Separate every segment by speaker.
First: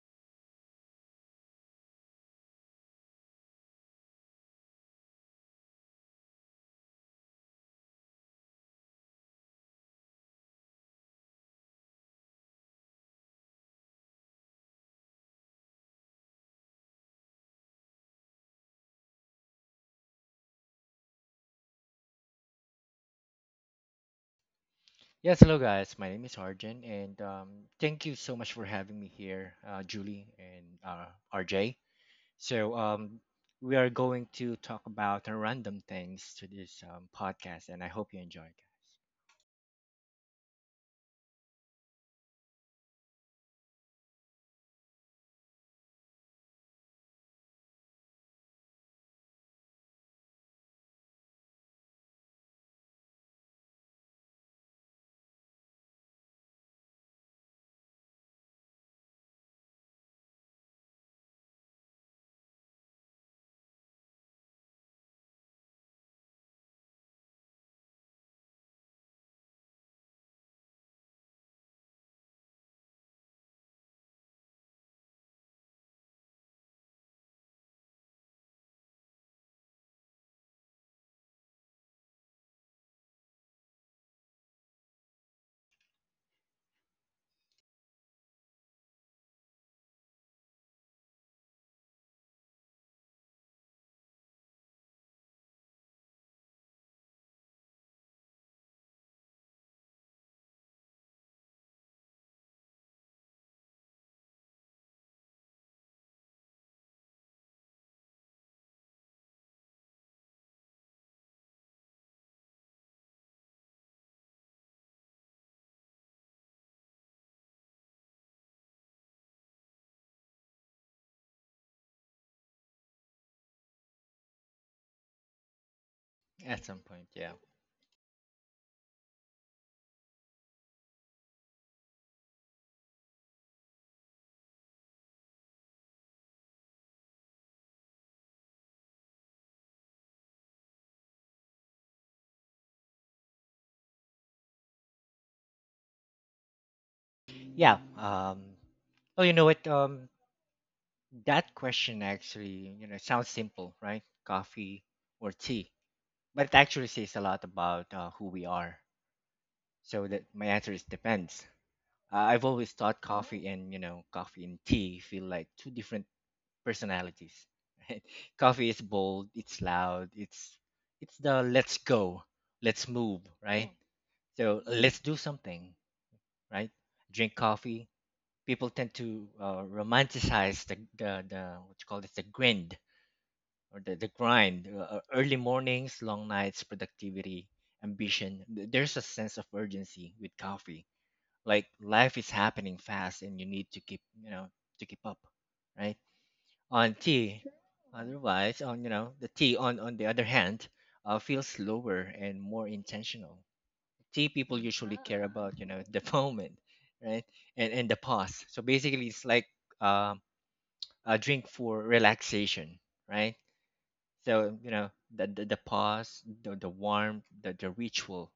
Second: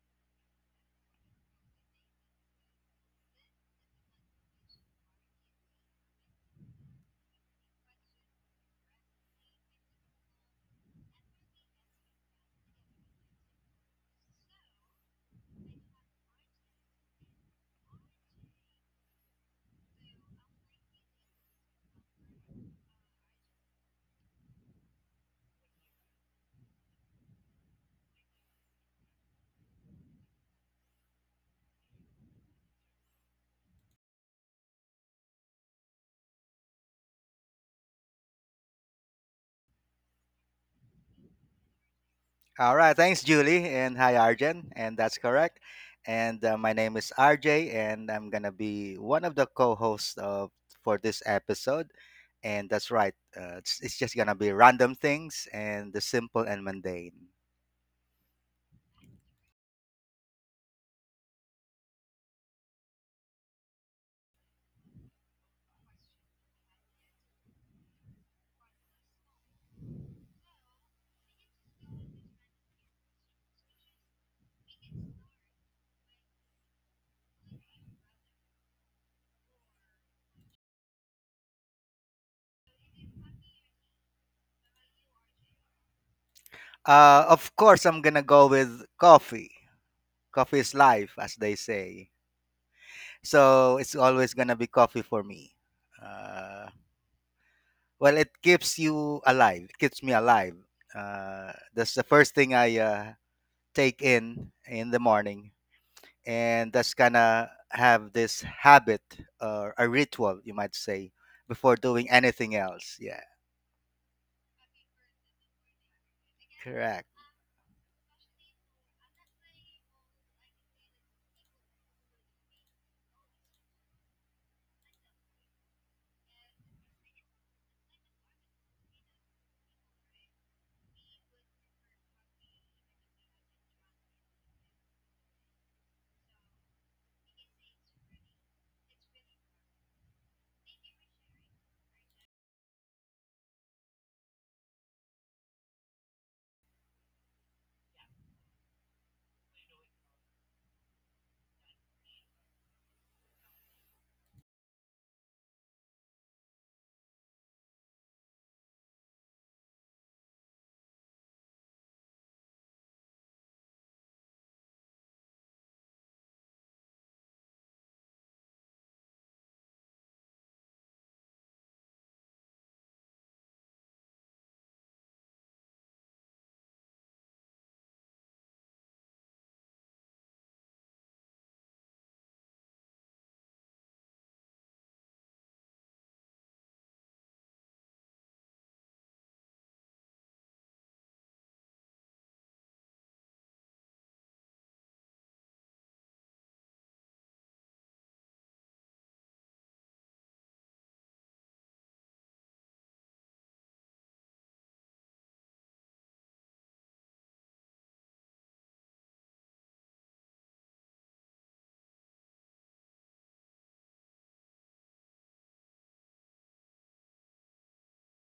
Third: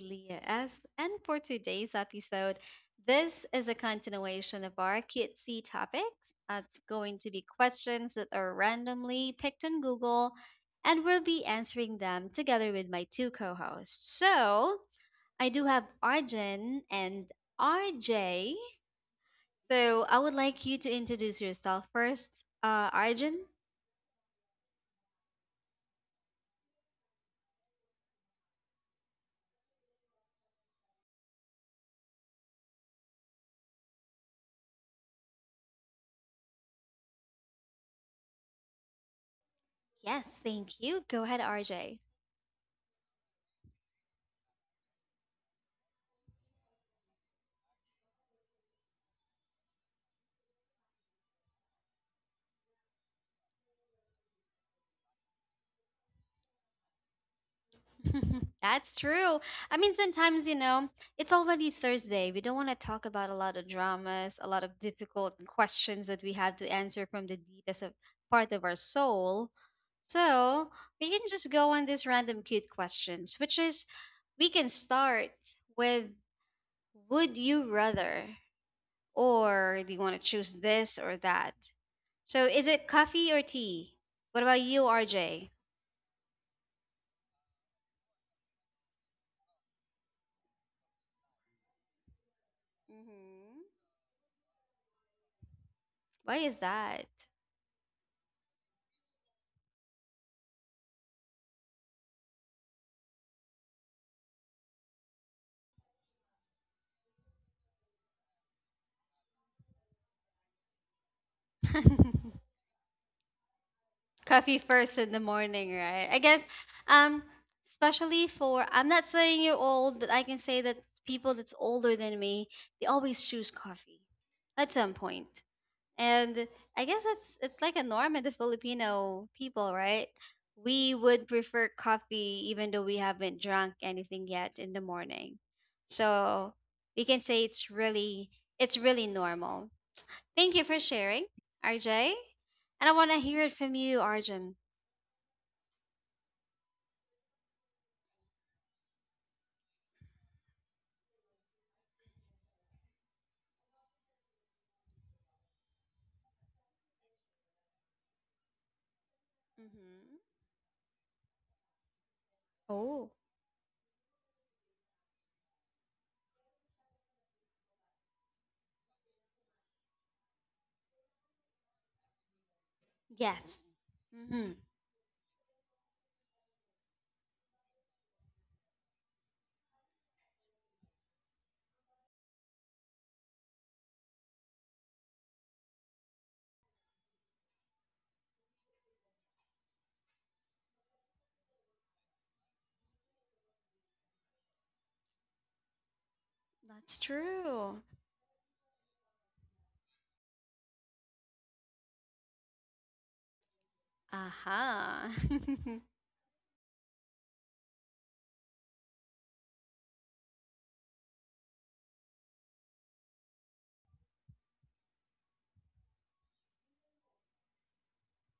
Speaker 1: Leah S. And for today's episode, this is a continuation of our cutesy topics. It's going to be questions that are randomly picked on Google, and we'll be answering them together with my two co hosts. So, I do have Arjun and RJ. So, I would like you to introduce yourself first. Arjun?
Speaker 2: Yes, hello guys. My name is Arjun, and thank you so much for having me here, Julie and RJ. So um, we are going to talk about random things to this podcast, and I hope you enjoy, guys.
Speaker 1: Yes, thank you. Go ahead, RJ.
Speaker 3: All right, thanks, Julie, and hi, Arjen, and that's correct. And My name is RJ, and I'm gonna be one of the co-hosts of for this episode. And that's right, it's just gonna be random things and the simple and mundane.
Speaker 1: That's true. I mean, sometimes, it's already Thursday. We don't want to talk about a lot of dramas, a lot of difficult questions that we have to answer from the deepest of part of our soul. So we can just go on these random cute questions, which is we can start with would you rather, or do you want to choose this or that? So is it coffee or tea? What about you, RJ?
Speaker 3: Of course, I'm gonna go with coffee. Coffee is life, as they say.
Speaker 1: hmm
Speaker 3: So it's always gonna be coffee for me.
Speaker 1: Why is
Speaker 3: Uh,
Speaker 1: that?
Speaker 3: well, it keeps you alive. It keeps me alive. That's the first thing I take in the morning, and that's gonna have this habit, or a ritual you might say, before doing anything else. Yeah,
Speaker 1: Coffee first in the morning, right? I guess,
Speaker 3: correct.
Speaker 1: um, especially for I'm not saying you're old, but I can say that people that's older than me, they always choose coffee at some point. And
Speaker 2: At some
Speaker 1: I guess
Speaker 2: point, yeah,
Speaker 1: it's like a norm in the Filipino people, right? We would prefer coffee even though we haven't drunk anything yet in the morning. So we can say it's really normal. Thank you for sharing, RJ. And I want to hear it from you, Arjun.
Speaker 2: yeah. Oh, you know what? That question actually, you know, sounds simple, right? Coffee or tea, but it actually says a lot about who we are. So that
Speaker 1: Mm-hmm.
Speaker 2: my answer is depends. I've always thought
Speaker 1: Oh,
Speaker 2: coffee and you know coffee and tea feel like two different personalities. Right? Coffee is bold, it's loud, it's the let's go, let's move,
Speaker 1: yes.
Speaker 2: right? Mm.
Speaker 1: Mm-hmm.
Speaker 2: So let's do something, right? Drink coffee. People tend to romanticize the what you call this the grind or the grind, early mornings, long nights, productivity, ambition. There's a sense of urgency with coffee like life is happening fast and you need to keep you know to keep up, right. On
Speaker 1: That's
Speaker 2: tea,
Speaker 1: true.
Speaker 2: otherwise on you know the tea on the other hand feels slower and more intentional. Tea people usually
Speaker 1: Aha.
Speaker 2: care about you know the moment, right, and the pause. So basically it's like um a drink for relaxation, right. So you know the pause, the warmth, the ritual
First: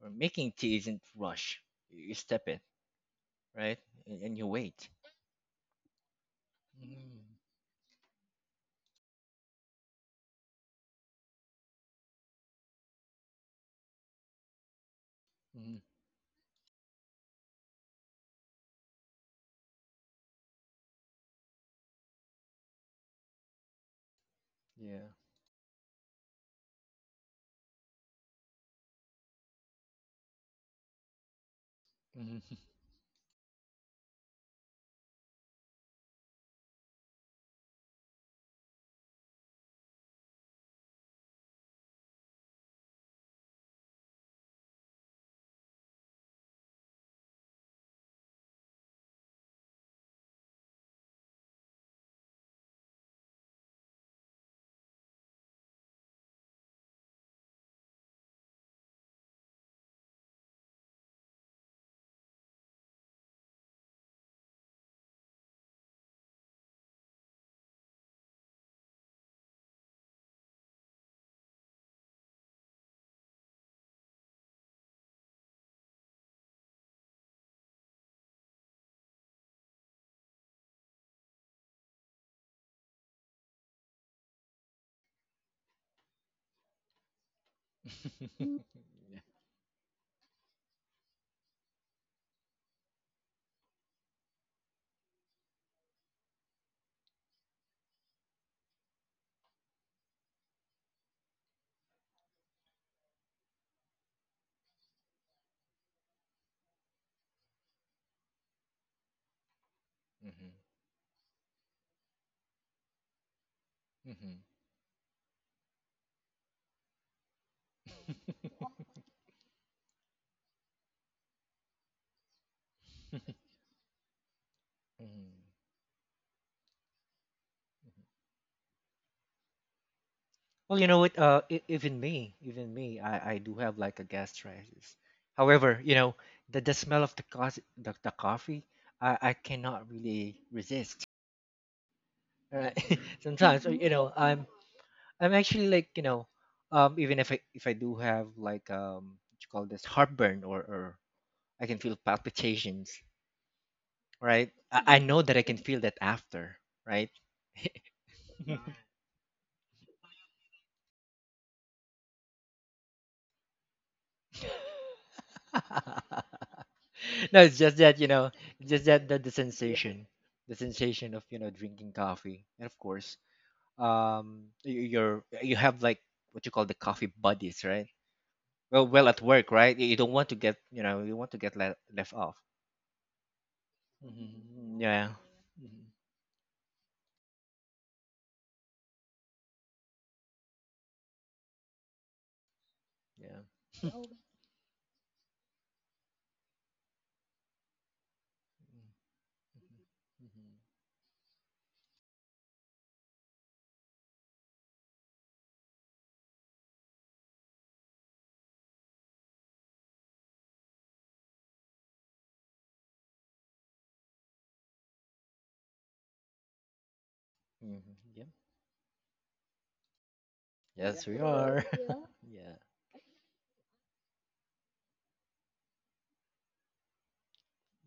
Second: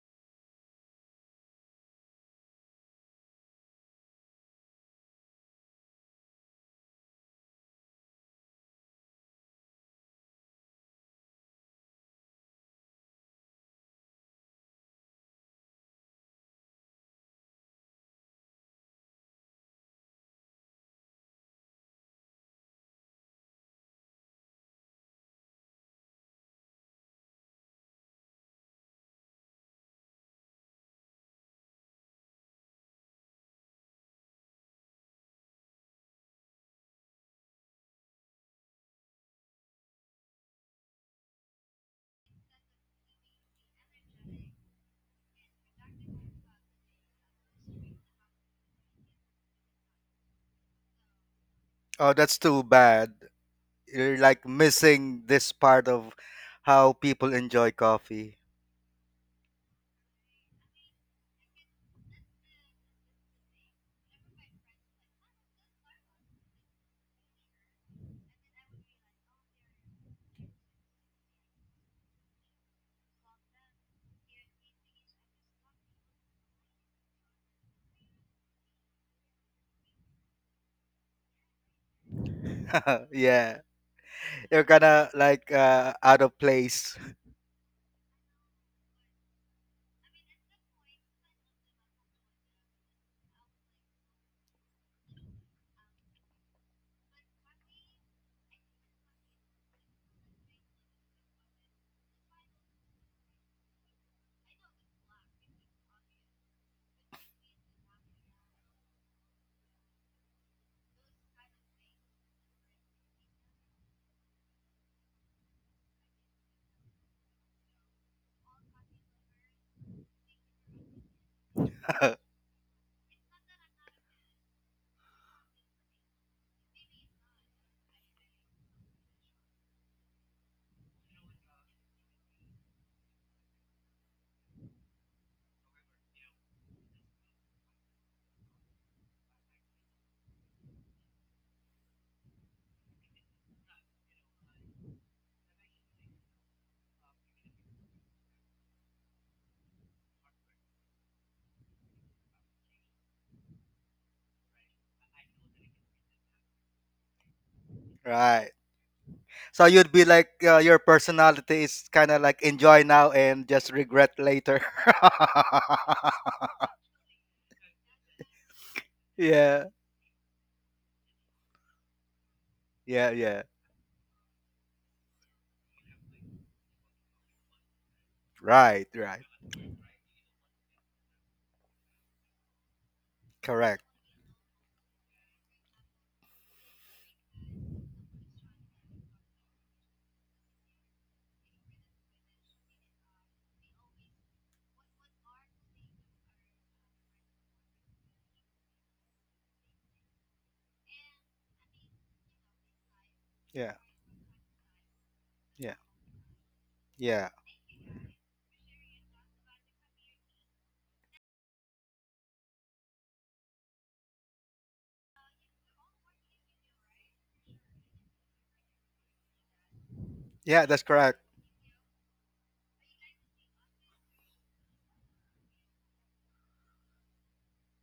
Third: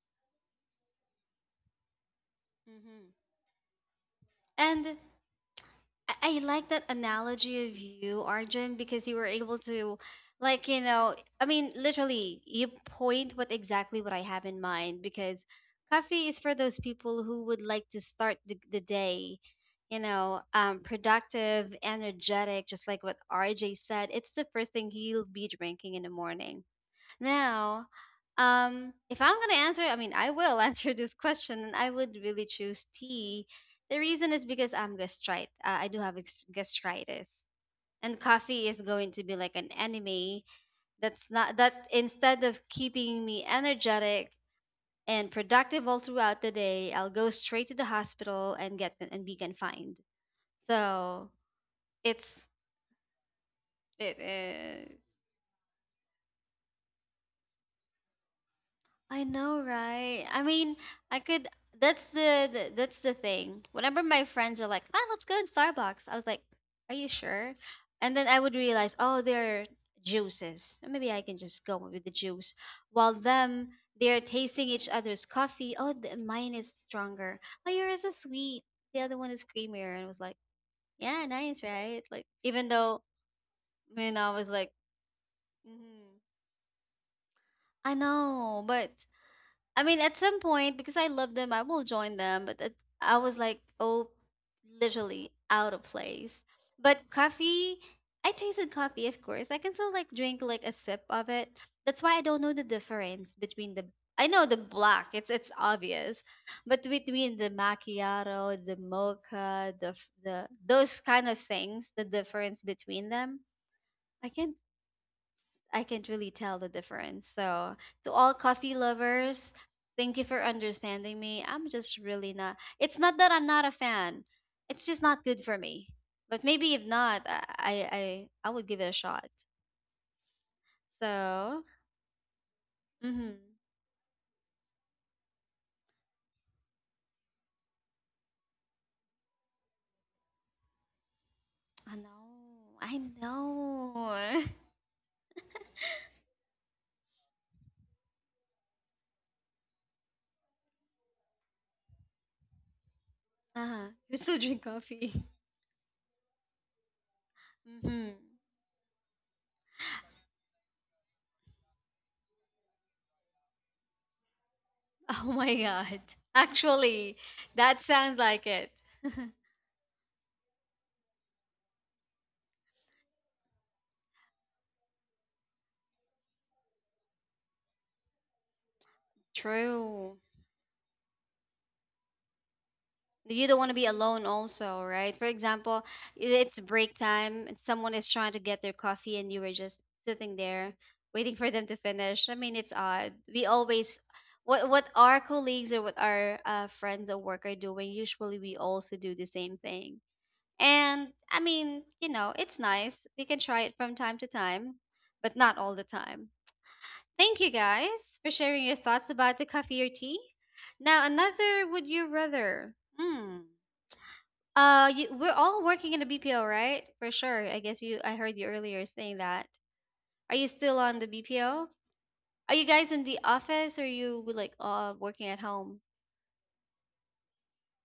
Speaker 2: or making tea isn't rush. You step it,
Speaker 1: hmm
Speaker 2: right, and you wait.
Speaker 1: And I like that
Speaker 2: Mhm.
Speaker 1: analogy of you, Arjun, because you were able to, like, you know, I mean, literally, you point what exactly what I have in mind because
Speaker 2: Mhm.
Speaker 1: coffee is for those people who would like to start the day, productive, energetic, just like what RJ said. It's the first thing
Speaker 2: Yeah.
Speaker 1: he'll be drinking in the morning. Now, if I'm gonna answer, I mean, I will answer this question, and I would really
Speaker 2: Mhm.
Speaker 1: choose tea. The reason is because I'm gastrite. I do have gastritis, and coffee is going to be like an enemy. That's not that instead of keeping me energetic and productive all throughout the day, I'll go straight to the hospital and get and be confined. So
Speaker 3: Oh, that's
Speaker 1: it's
Speaker 3: too bad.
Speaker 1: it
Speaker 3: You're like
Speaker 1: is.
Speaker 3: missing this part of how people enjoy coffee.
Speaker 1: I know, right? I mean, I could. That's the that's the thing. Whenever my friends are like, "Ah, let's go to Starbucks," I was like, "Are you sure?" And then I would realize, oh, they're juices. Maybe I can just go with the juice. While them, they're tasting each other's coffee. Oh, mine is stronger. Oh, yours is sweet. The other one is creamier. And I was like, "Yeah, nice, right?" Like, even though,
Speaker 3: Yeah,
Speaker 1: I was
Speaker 3: you're
Speaker 1: like,
Speaker 3: gonna like
Speaker 1: mm,
Speaker 3: out of place.
Speaker 1: "I
Speaker 2: Mm.
Speaker 1: know," but
Speaker 2: Yeah.
Speaker 1: I mean, at some point, because I love them, I will join them. I was like, oh, literally out of place. But coffee, I tasted coffee, of course. I can still like drink like a sip of it. That's why I don't know the difference between the. I know the black, it's obvious, but between the macchiato, the mocha, the
Speaker 2: Mhm.
Speaker 1: those kind of things, the difference between them, I
Speaker 2: Mhm.
Speaker 1: can I can't really tell the difference. So, to all coffee lovers, thank you for understanding me. I'm just really not. It's not that I'm not a fan. It's just not
Speaker 2: Mhm.
Speaker 1: good for me. But maybe if not, I would give it a shot.
Speaker 2: Well, you know what?
Speaker 1: So,
Speaker 2: Even me, even me,
Speaker 1: mm-hmm.
Speaker 2: I do have like a gastritis. However, you know, the smell of the coffee, the coffee, I cannot really resist.
Speaker 1: I know,
Speaker 2: Right?
Speaker 1: I
Speaker 2: Sometimes, Mhm. You know,
Speaker 1: know.
Speaker 2: I'm actually like, you know, even if I do have like what you call this heartburn or I can feel palpitations.
Speaker 1: You still
Speaker 2: Right?
Speaker 1: drink
Speaker 2: I
Speaker 1: coffee?
Speaker 2: know that I can feel that after, right?
Speaker 1: hmm
Speaker 3: Right,
Speaker 2: No,
Speaker 3: so you'd be like, your personality is kind of like enjoy now and just regret later.
Speaker 1: Oh my god! Actually,
Speaker 2: it's just
Speaker 1: that
Speaker 2: that you
Speaker 1: sounds
Speaker 2: know,
Speaker 1: like it.
Speaker 2: just that the, the
Speaker 3: yeah
Speaker 2: sensation, the sensation of you know drinking coffee, and of
Speaker 3: yeah
Speaker 2: course,
Speaker 3: yeah
Speaker 2: you're you have like what you call the coffee buddies, right? Well,
Speaker 3: Right,
Speaker 2: well, at
Speaker 3: right.
Speaker 2: work, right? You don't
Speaker 1: True.
Speaker 2: want to get you know you want to get left off.
Speaker 1: You don't want to
Speaker 3: Correct.
Speaker 1: be alone
Speaker 2: Mhm.
Speaker 1: also,
Speaker 2: Yeah.
Speaker 1: right? For example,
Speaker 2: Mhm.
Speaker 1: it's break time and someone is trying to get their coffee and you were just sitting there waiting for them to finish. I mean, it's odd,
Speaker 2: Yeah.
Speaker 1: we always what our colleagues or what our friends at work are doing, usually we
Speaker 2: Mhm.
Speaker 1: also do the same thing.
Speaker 2: Mhm.
Speaker 1: And I mean, you know, it's nice, we can try it
Speaker 3: Yeah,
Speaker 1: from time to time, but not all
Speaker 3: yeah,
Speaker 1: the time.
Speaker 3: yeah.
Speaker 1: Thank you guys for sharing your thoughts about the coffee or tea. Now another would you rather. hmm you, we're all working in the BPO, right? For sure. I guess
Speaker 2: Mhm.
Speaker 1: you, I
Speaker 2: Yeah.
Speaker 1: heard you earlier saying that. Are you
Speaker 3: Yeah,
Speaker 1: still
Speaker 3: that's
Speaker 1: on
Speaker 2: Yes,
Speaker 1: the
Speaker 2: we
Speaker 3: correct.
Speaker 2: are.
Speaker 1: BPO?
Speaker 2: Yeah.
Speaker 1: Are you guys in the office or you like working at home?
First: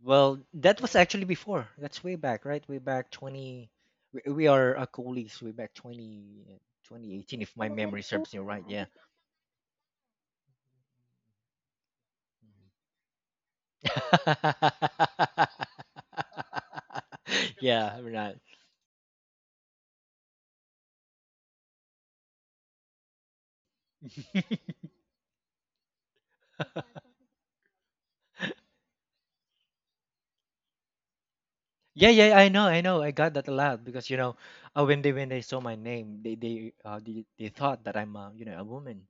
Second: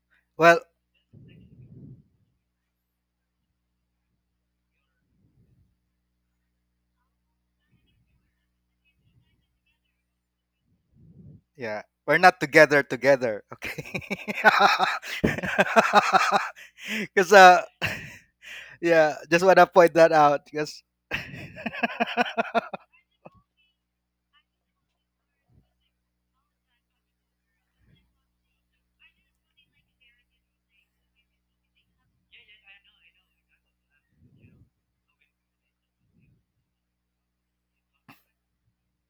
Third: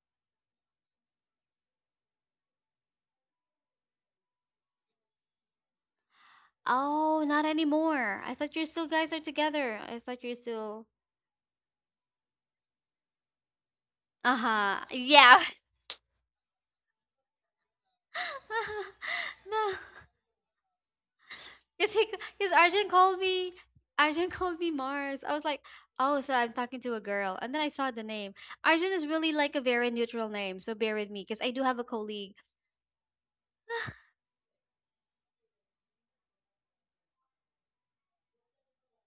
Speaker 2: Well,
Speaker 3: Well,
Speaker 2: that was actually before. That's way back, right? Way back 20. We are colleagues way back 20,
Speaker 1: Oh,
Speaker 2: 2018,
Speaker 1: not
Speaker 2: if my memory
Speaker 1: anymore.
Speaker 2: serves
Speaker 1: I
Speaker 2: me
Speaker 1: thought
Speaker 2: right.
Speaker 1: you
Speaker 2: Yeah.
Speaker 1: still guys are together. I thought you're still.
Speaker 3: yeah. We're not together together,
Speaker 2: Mhm.
Speaker 3: okay?
Speaker 1: Uh-huh. Yeah.
Speaker 3: Because, uh,
Speaker 2: Yeah, we're not.
Speaker 3: yeah, just want to
Speaker 1: No.
Speaker 3: point that out.
Speaker 1: Cause he, cause Arjun called me, Arjun called me Mars. I was like, oh, so I'm talking to a girl. And then I saw the name. Arjun is really like a very neutral name, so bear with me, because I do have a
Speaker 2: Yeah,
Speaker 1: colleague.
Speaker 2: yeah, I know, I know. I got that a lot because you know, when they saw my name, they thought that I'm you know a woman.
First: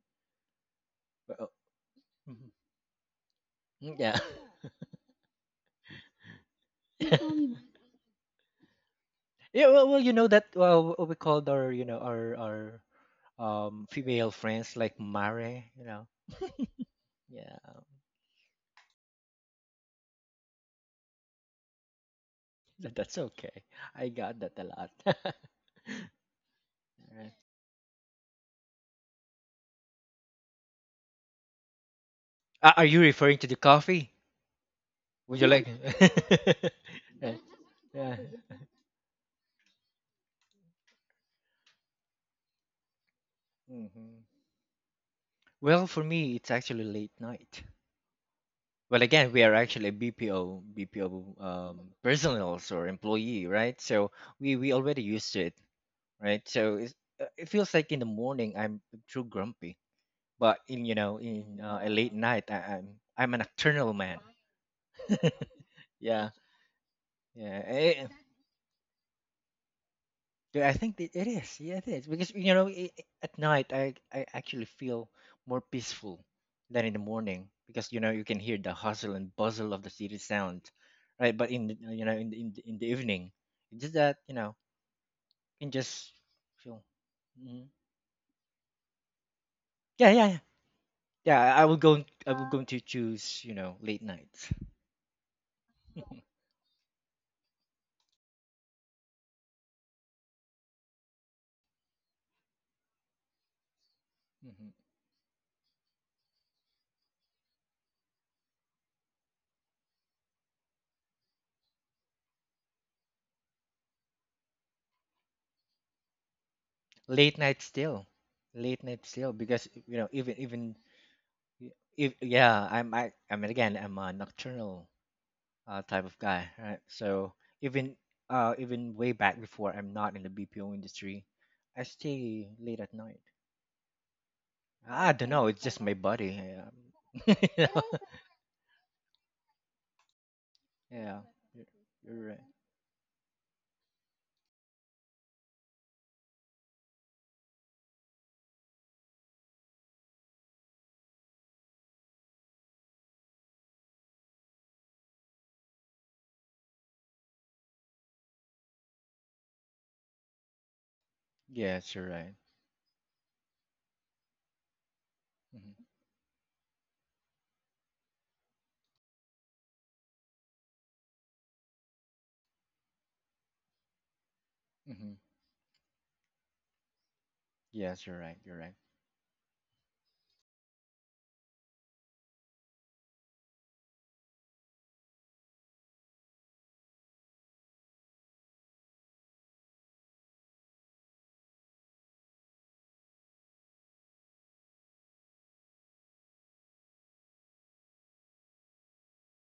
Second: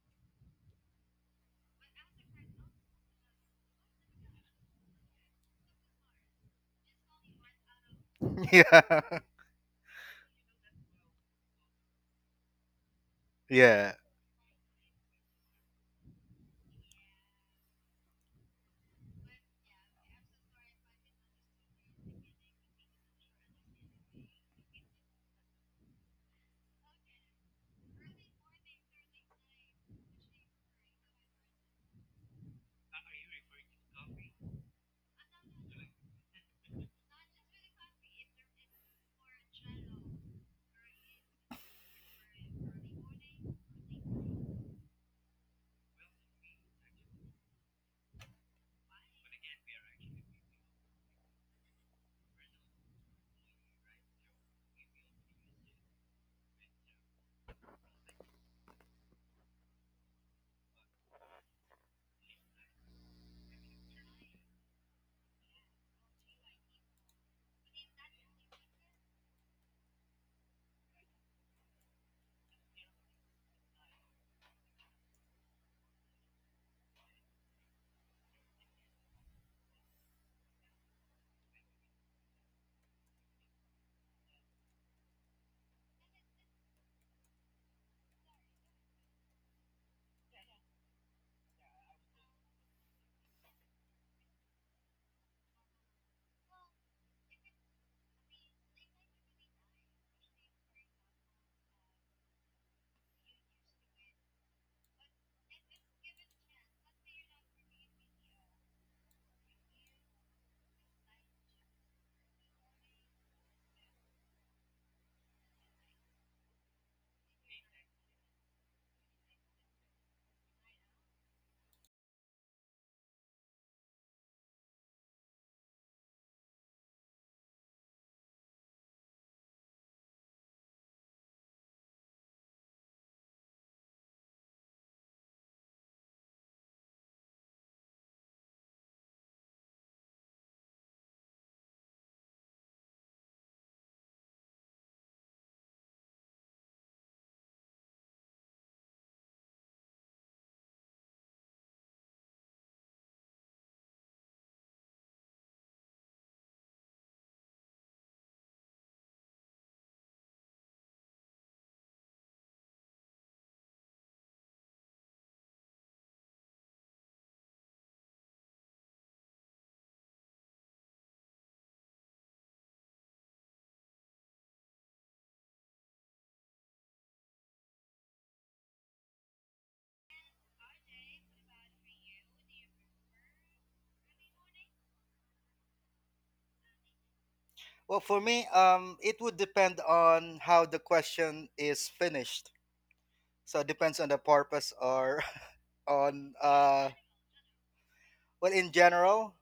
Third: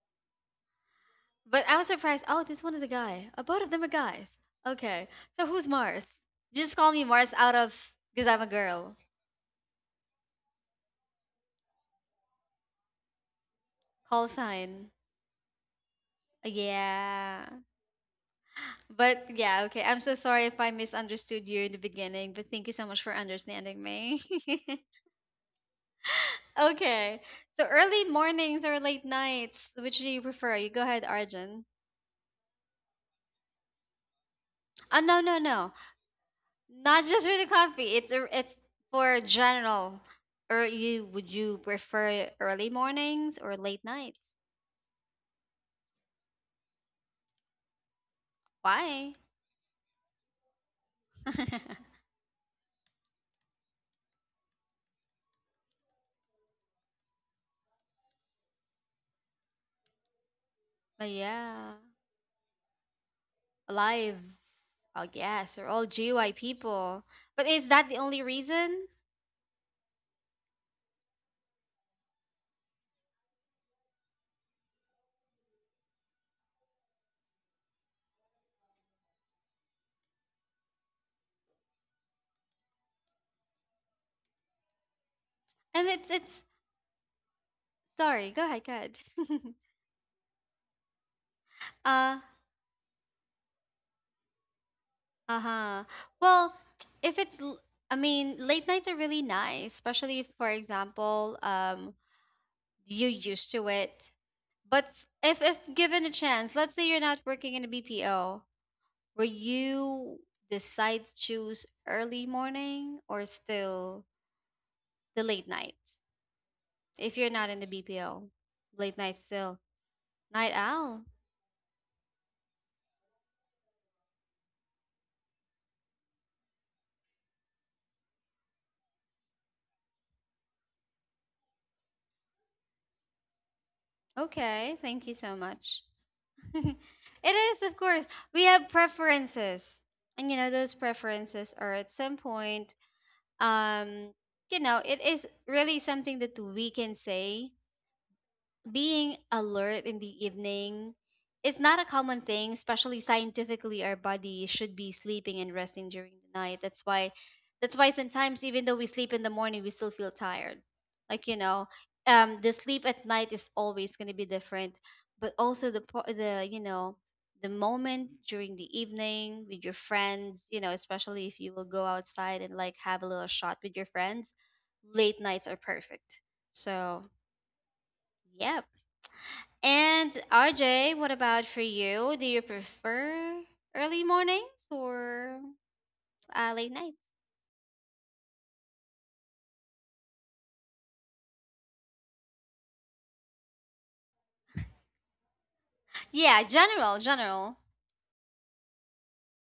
Speaker 2: But,
Speaker 1: But I was surprised. Oh,
Speaker 2: mhm.
Speaker 1: this one is a guy. Both of them are
Speaker 2: Mm, yeah.
Speaker 1: guys. Okay. So who's Mars? Just call me Mars out of because I'm a girl.
Speaker 3: yeah,
Speaker 2: Yeah, well, well, you know that what we called our, you know, our
Speaker 3: yeah.
Speaker 1: Call
Speaker 2: female friends
Speaker 1: sign.
Speaker 2: like Mare, you know.
Speaker 1: Yeah.
Speaker 2: Yeah,
Speaker 1: But yeah, okay. I'm so sorry if I misunderstood you in the beginning, but thank you so much for
Speaker 2: that's okay.
Speaker 1: understanding
Speaker 2: I
Speaker 1: me.
Speaker 2: got that a lot. Alright.
Speaker 1: Okay. So early mornings or late nights, which do you prefer? You go ahead, Arjun.
Speaker 2: Are you referring to the coffee?
Speaker 1: Oh, no, no,
Speaker 2: Would you like?
Speaker 1: no. Not just with
Speaker 2: Right.
Speaker 1: the coffee.
Speaker 2: Yeah.
Speaker 1: It's for general. Or you would you prefer early mornings or late
Speaker 2: Hmm.
Speaker 1: nights?
Speaker 2: Well, for me, it's actually late night. Well,
Speaker 1: Why?
Speaker 2: again, we are actually BPO, BPO
Speaker 1: But
Speaker 2: personals or employee, right? So we already used to it, right? So it's, it feels like in the morning I'm too grumpy but in you know in
Speaker 1: yeah,
Speaker 2: a late night, I'm I'm a nocturnal
Speaker 1: alive.
Speaker 2: man.
Speaker 1: I guess we're all gy
Speaker 2: Yeah,
Speaker 1: people. But
Speaker 2: yeah.
Speaker 1: is that the
Speaker 2: I,
Speaker 1: only reason?
Speaker 2: I think it is. Yeah, it is because you know I at night I actually feel more peaceful than in the morning because you know you can hear the hustle and bustle of the city sound, right? But you know in the evening, it's just that you know you can
Speaker 1: And
Speaker 2: just
Speaker 1: it's
Speaker 2: feel. Mhm.
Speaker 1: sorry. Go ahead. Go ahead.
Speaker 2: Yeah, yeah, yeah. Yeah, I will go.
Speaker 1: uh
Speaker 2: I will going to choose you know late nights.
Speaker 1: uh huh. Well, if it's l- I mean late nights are really nice, especially if, for example, you're used to it.
Speaker 2: Mhm.
Speaker 1: But if given a chance, let's say you're not working in a BPO, will you decide to choose early morning or still the late night? If you're
Speaker 2: Late
Speaker 1: not in the
Speaker 2: night still,
Speaker 1: BPO,
Speaker 2: late
Speaker 1: late
Speaker 2: night
Speaker 1: night
Speaker 2: still,
Speaker 1: still.
Speaker 2: because you know even
Speaker 1: Night
Speaker 2: even
Speaker 1: owl.
Speaker 2: if yeah I mean again I'm a nocturnal type of guy, right? So even even way back before I'm not in the bpo industry I stay late at night.
Speaker 1: Okay, thank you
Speaker 2: I don't
Speaker 1: so
Speaker 2: know, it's
Speaker 1: much.
Speaker 2: just my body.
Speaker 1: It is,
Speaker 2: Yeah.
Speaker 1: of course. We have preferences. And you know, those
Speaker 2: You know?
Speaker 1: preferences
Speaker 2: Yeah,
Speaker 1: are at some
Speaker 2: you're, you're right.
Speaker 1: point, um, you know, it is really something that we can say being alert in the evening is not a common thing, especially scientifically our body should be sleeping and resting during the night. That's why sometimes even though we sleep in the morning we still feel tired. Like, you know,
Speaker 2: Yes you're right.
Speaker 1: the sleep at night is always going to be different, but also the
Speaker 2: Hmm.
Speaker 1: po- the you know, the moment during the evening with your friends, you know, especially if you will go outside and like have a little shot with your friends,
Speaker 2: Hmm.
Speaker 1: late nights are perfect. So,
Speaker 2: Yes you're right, you're
Speaker 1: yeah.
Speaker 2: right.
Speaker 1: And RJ, what about for you? Do you prefer early mornings or late nights?
Speaker 3: Well, for me, it would depend on how the question is finished. So it depends on the purpose or on
Speaker 1: Yeah, general, general.
Speaker 3: well, in general,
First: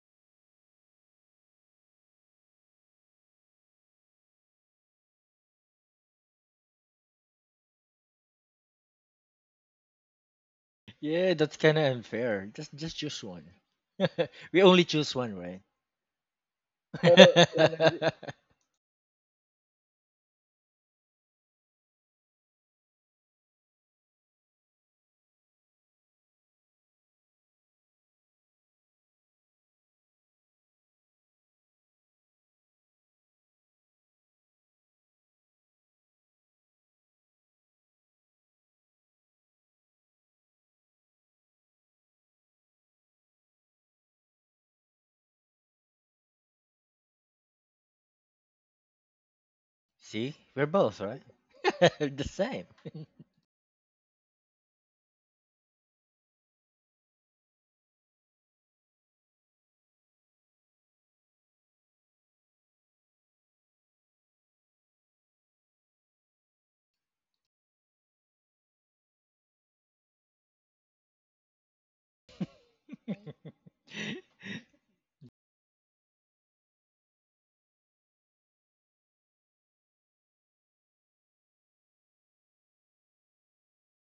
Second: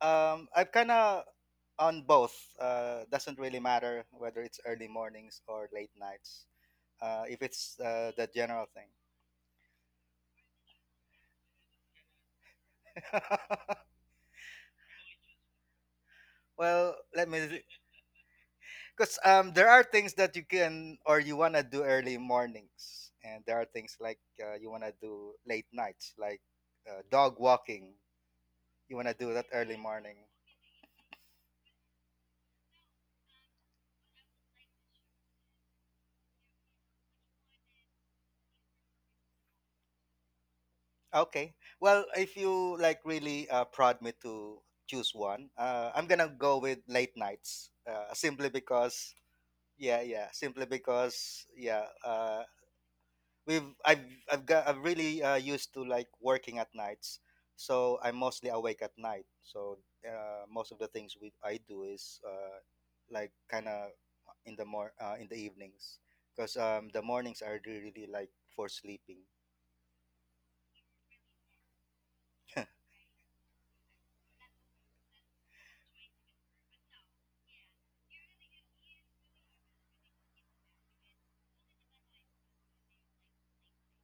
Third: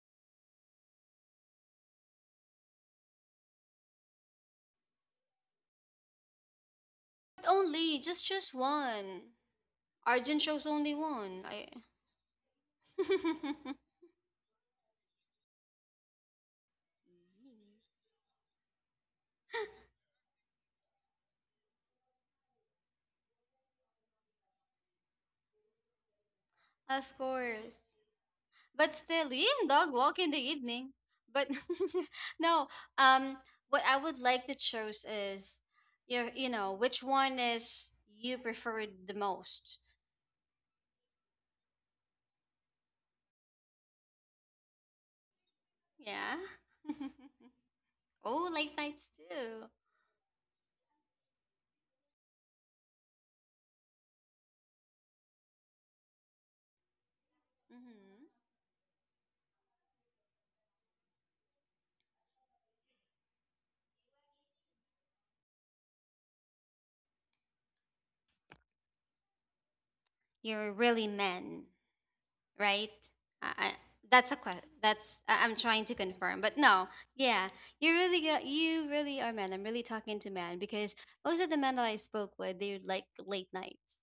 Speaker 3: I've kind of on both. Doesn't really matter whether it's early mornings or late nights. If
Speaker 1: But
Speaker 3: it's
Speaker 1: only, just
Speaker 3: the
Speaker 1: choose
Speaker 3: general thing.
Speaker 1: one. Arjun chose only
Speaker 2: Yeah,
Speaker 1: one.
Speaker 2: that's
Speaker 1: I...
Speaker 2: kind of unfair, just choose one. We only choose one, right?
Speaker 3: Well,
Speaker 2: Pero
Speaker 3: let me,
Speaker 2: kung nag
Speaker 3: because there are things that you can or you wanna do early mornings, and there are things like, you wanna do late nights, like
Speaker 1: Of
Speaker 3: dog
Speaker 1: course.
Speaker 3: walking.
Speaker 1: But
Speaker 3: You wanna
Speaker 1: still,
Speaker 3: do that
Speaker 1: you and
Speaker 3: early
Speaker 1: dog
Speaker 3: morning.
Speaker 1: walk in the evening. But no, um, what I would like to choose is, your, you know, which one is you prefer the most?
Speaker 3: Okay. Well, if you like really prod me to choose one, I'm gonna
Speaker 1: Yeah.
Speaker 3: go with late nights. Simply
Speaker 1: Oh, late nights
Speaker 3: because,
Speaker 1: too.
Speaker 3: yeah, yeah.
Speaker 2: see, we're
Speaker 3: Simply
Speaker 2: both right.
Speaker 3: because, yeah.
Speaker 2: The same.
Speaker 3: We've I've got I've really used to like working at nights, so I'm
Speaker 1: hmm
Speaker 3: mostly awake at night. So most of the things we I do is like kind of in the mor in the evenings, because the mornings are really really, like for sleeping.
Speaker 1: You're really men, right? I, I, that's a question. That's I'm trying to confirm, but no, yeah, you really are men. I'm really talking to men because most of the men that I spoke with, they like late nights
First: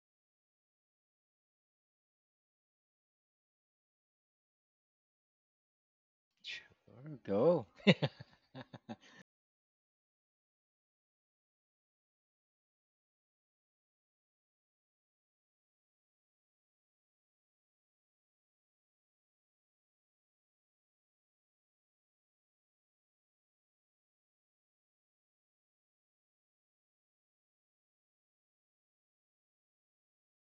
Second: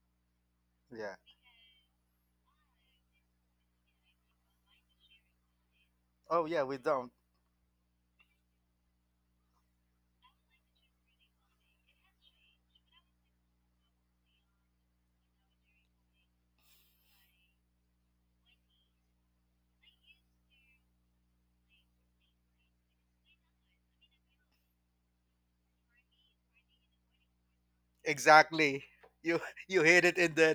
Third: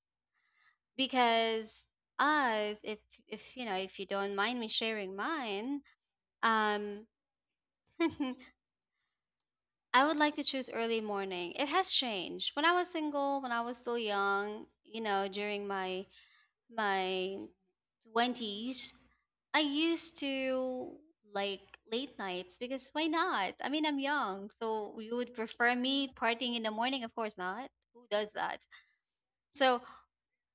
Speaker 3: Yeah.
Speaker 1: because us, if you know, if you don't mind me sharing mine,
Speaker 3: Oh yeah, we
Speaker 1: um.
Speaker 3: don't.
Speaker 2: Sure, go.
Speaker 1: I would like to choose early morning. It has changed. When I was single, when I was still young, you know, during my 20s, I used to like late nights because why not? I mean, I'm young, so you would prefer me partying in the morning? Of course not. Who does that?
Speaker 3: Exactly. You
Speaker 1: So
Speaker 3: you hit it in the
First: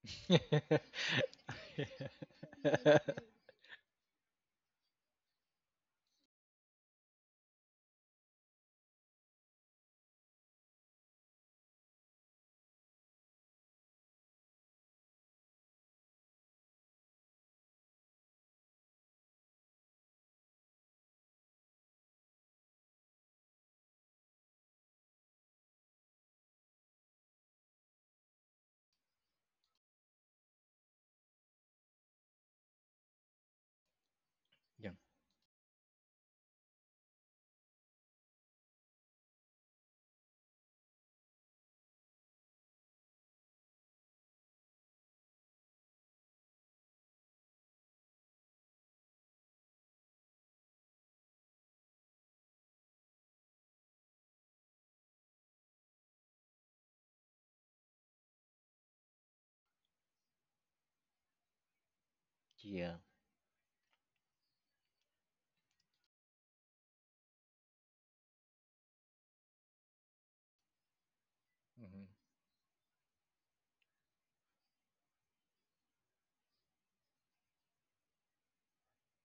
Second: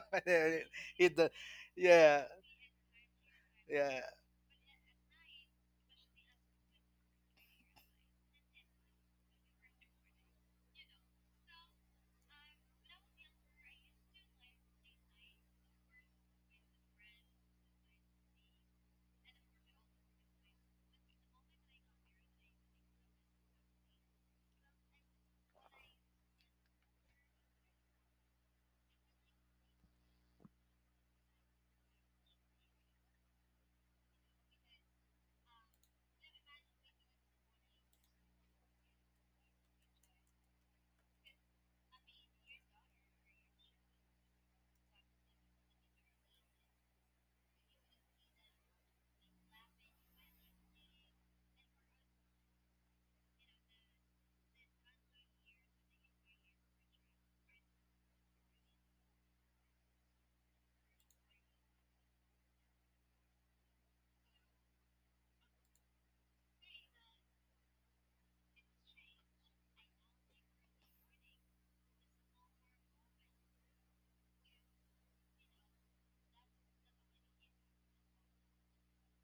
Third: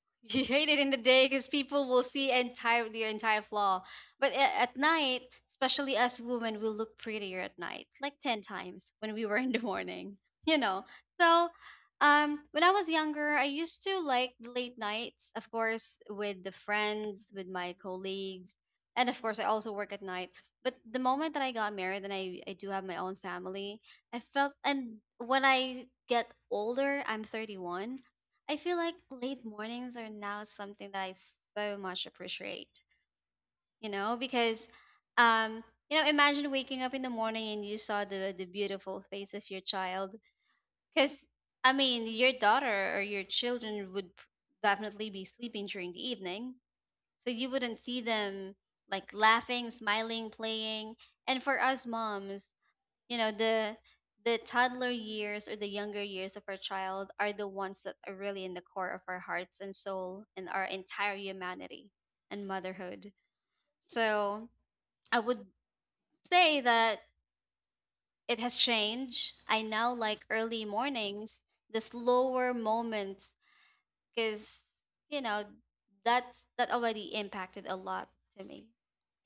Speaker 1: you hate it in the
Speaker 3: hit
Speaker 1: day
Speaker 3: the
Speaker 1: because people will
Speaker 3: yeah,
Speaker 1: see entire your entire flaw,
Speaker 3: yeah.
Speaker 1: but at night, especially us women, we look prettier at night like 10 times when we were in the morning you know. So when I was younger I used to like late nights, of course with the friends, with my colleagues, and of course I also work at night. But the moment that I got married and I do have my own family, I felt, and when I get older, I'm 31, I feel like late mornings are now something that I so much appreciate, you know, because
Speaker 2: Yeah.
Speaker 1: um, you know, imagine waking up in the morning and you saw the beautiful face of your child cuz I mean, your daughter or your children would definitely be sleeping during the evening, so you wouldn't see them like laughing, smiling, playing. And for us moms, the toddler years or the younger years of our child are the ones that are really in the core of our hearts and soul and our entire humanity and
Speaker 2: Yeah.
Speaker 1: motherhood. So I would say that it has changed. I now like early mornings, the
Speaker 2: Mhm.
Speaker 1: slower moments, because you know that's that already impacted a lot to me.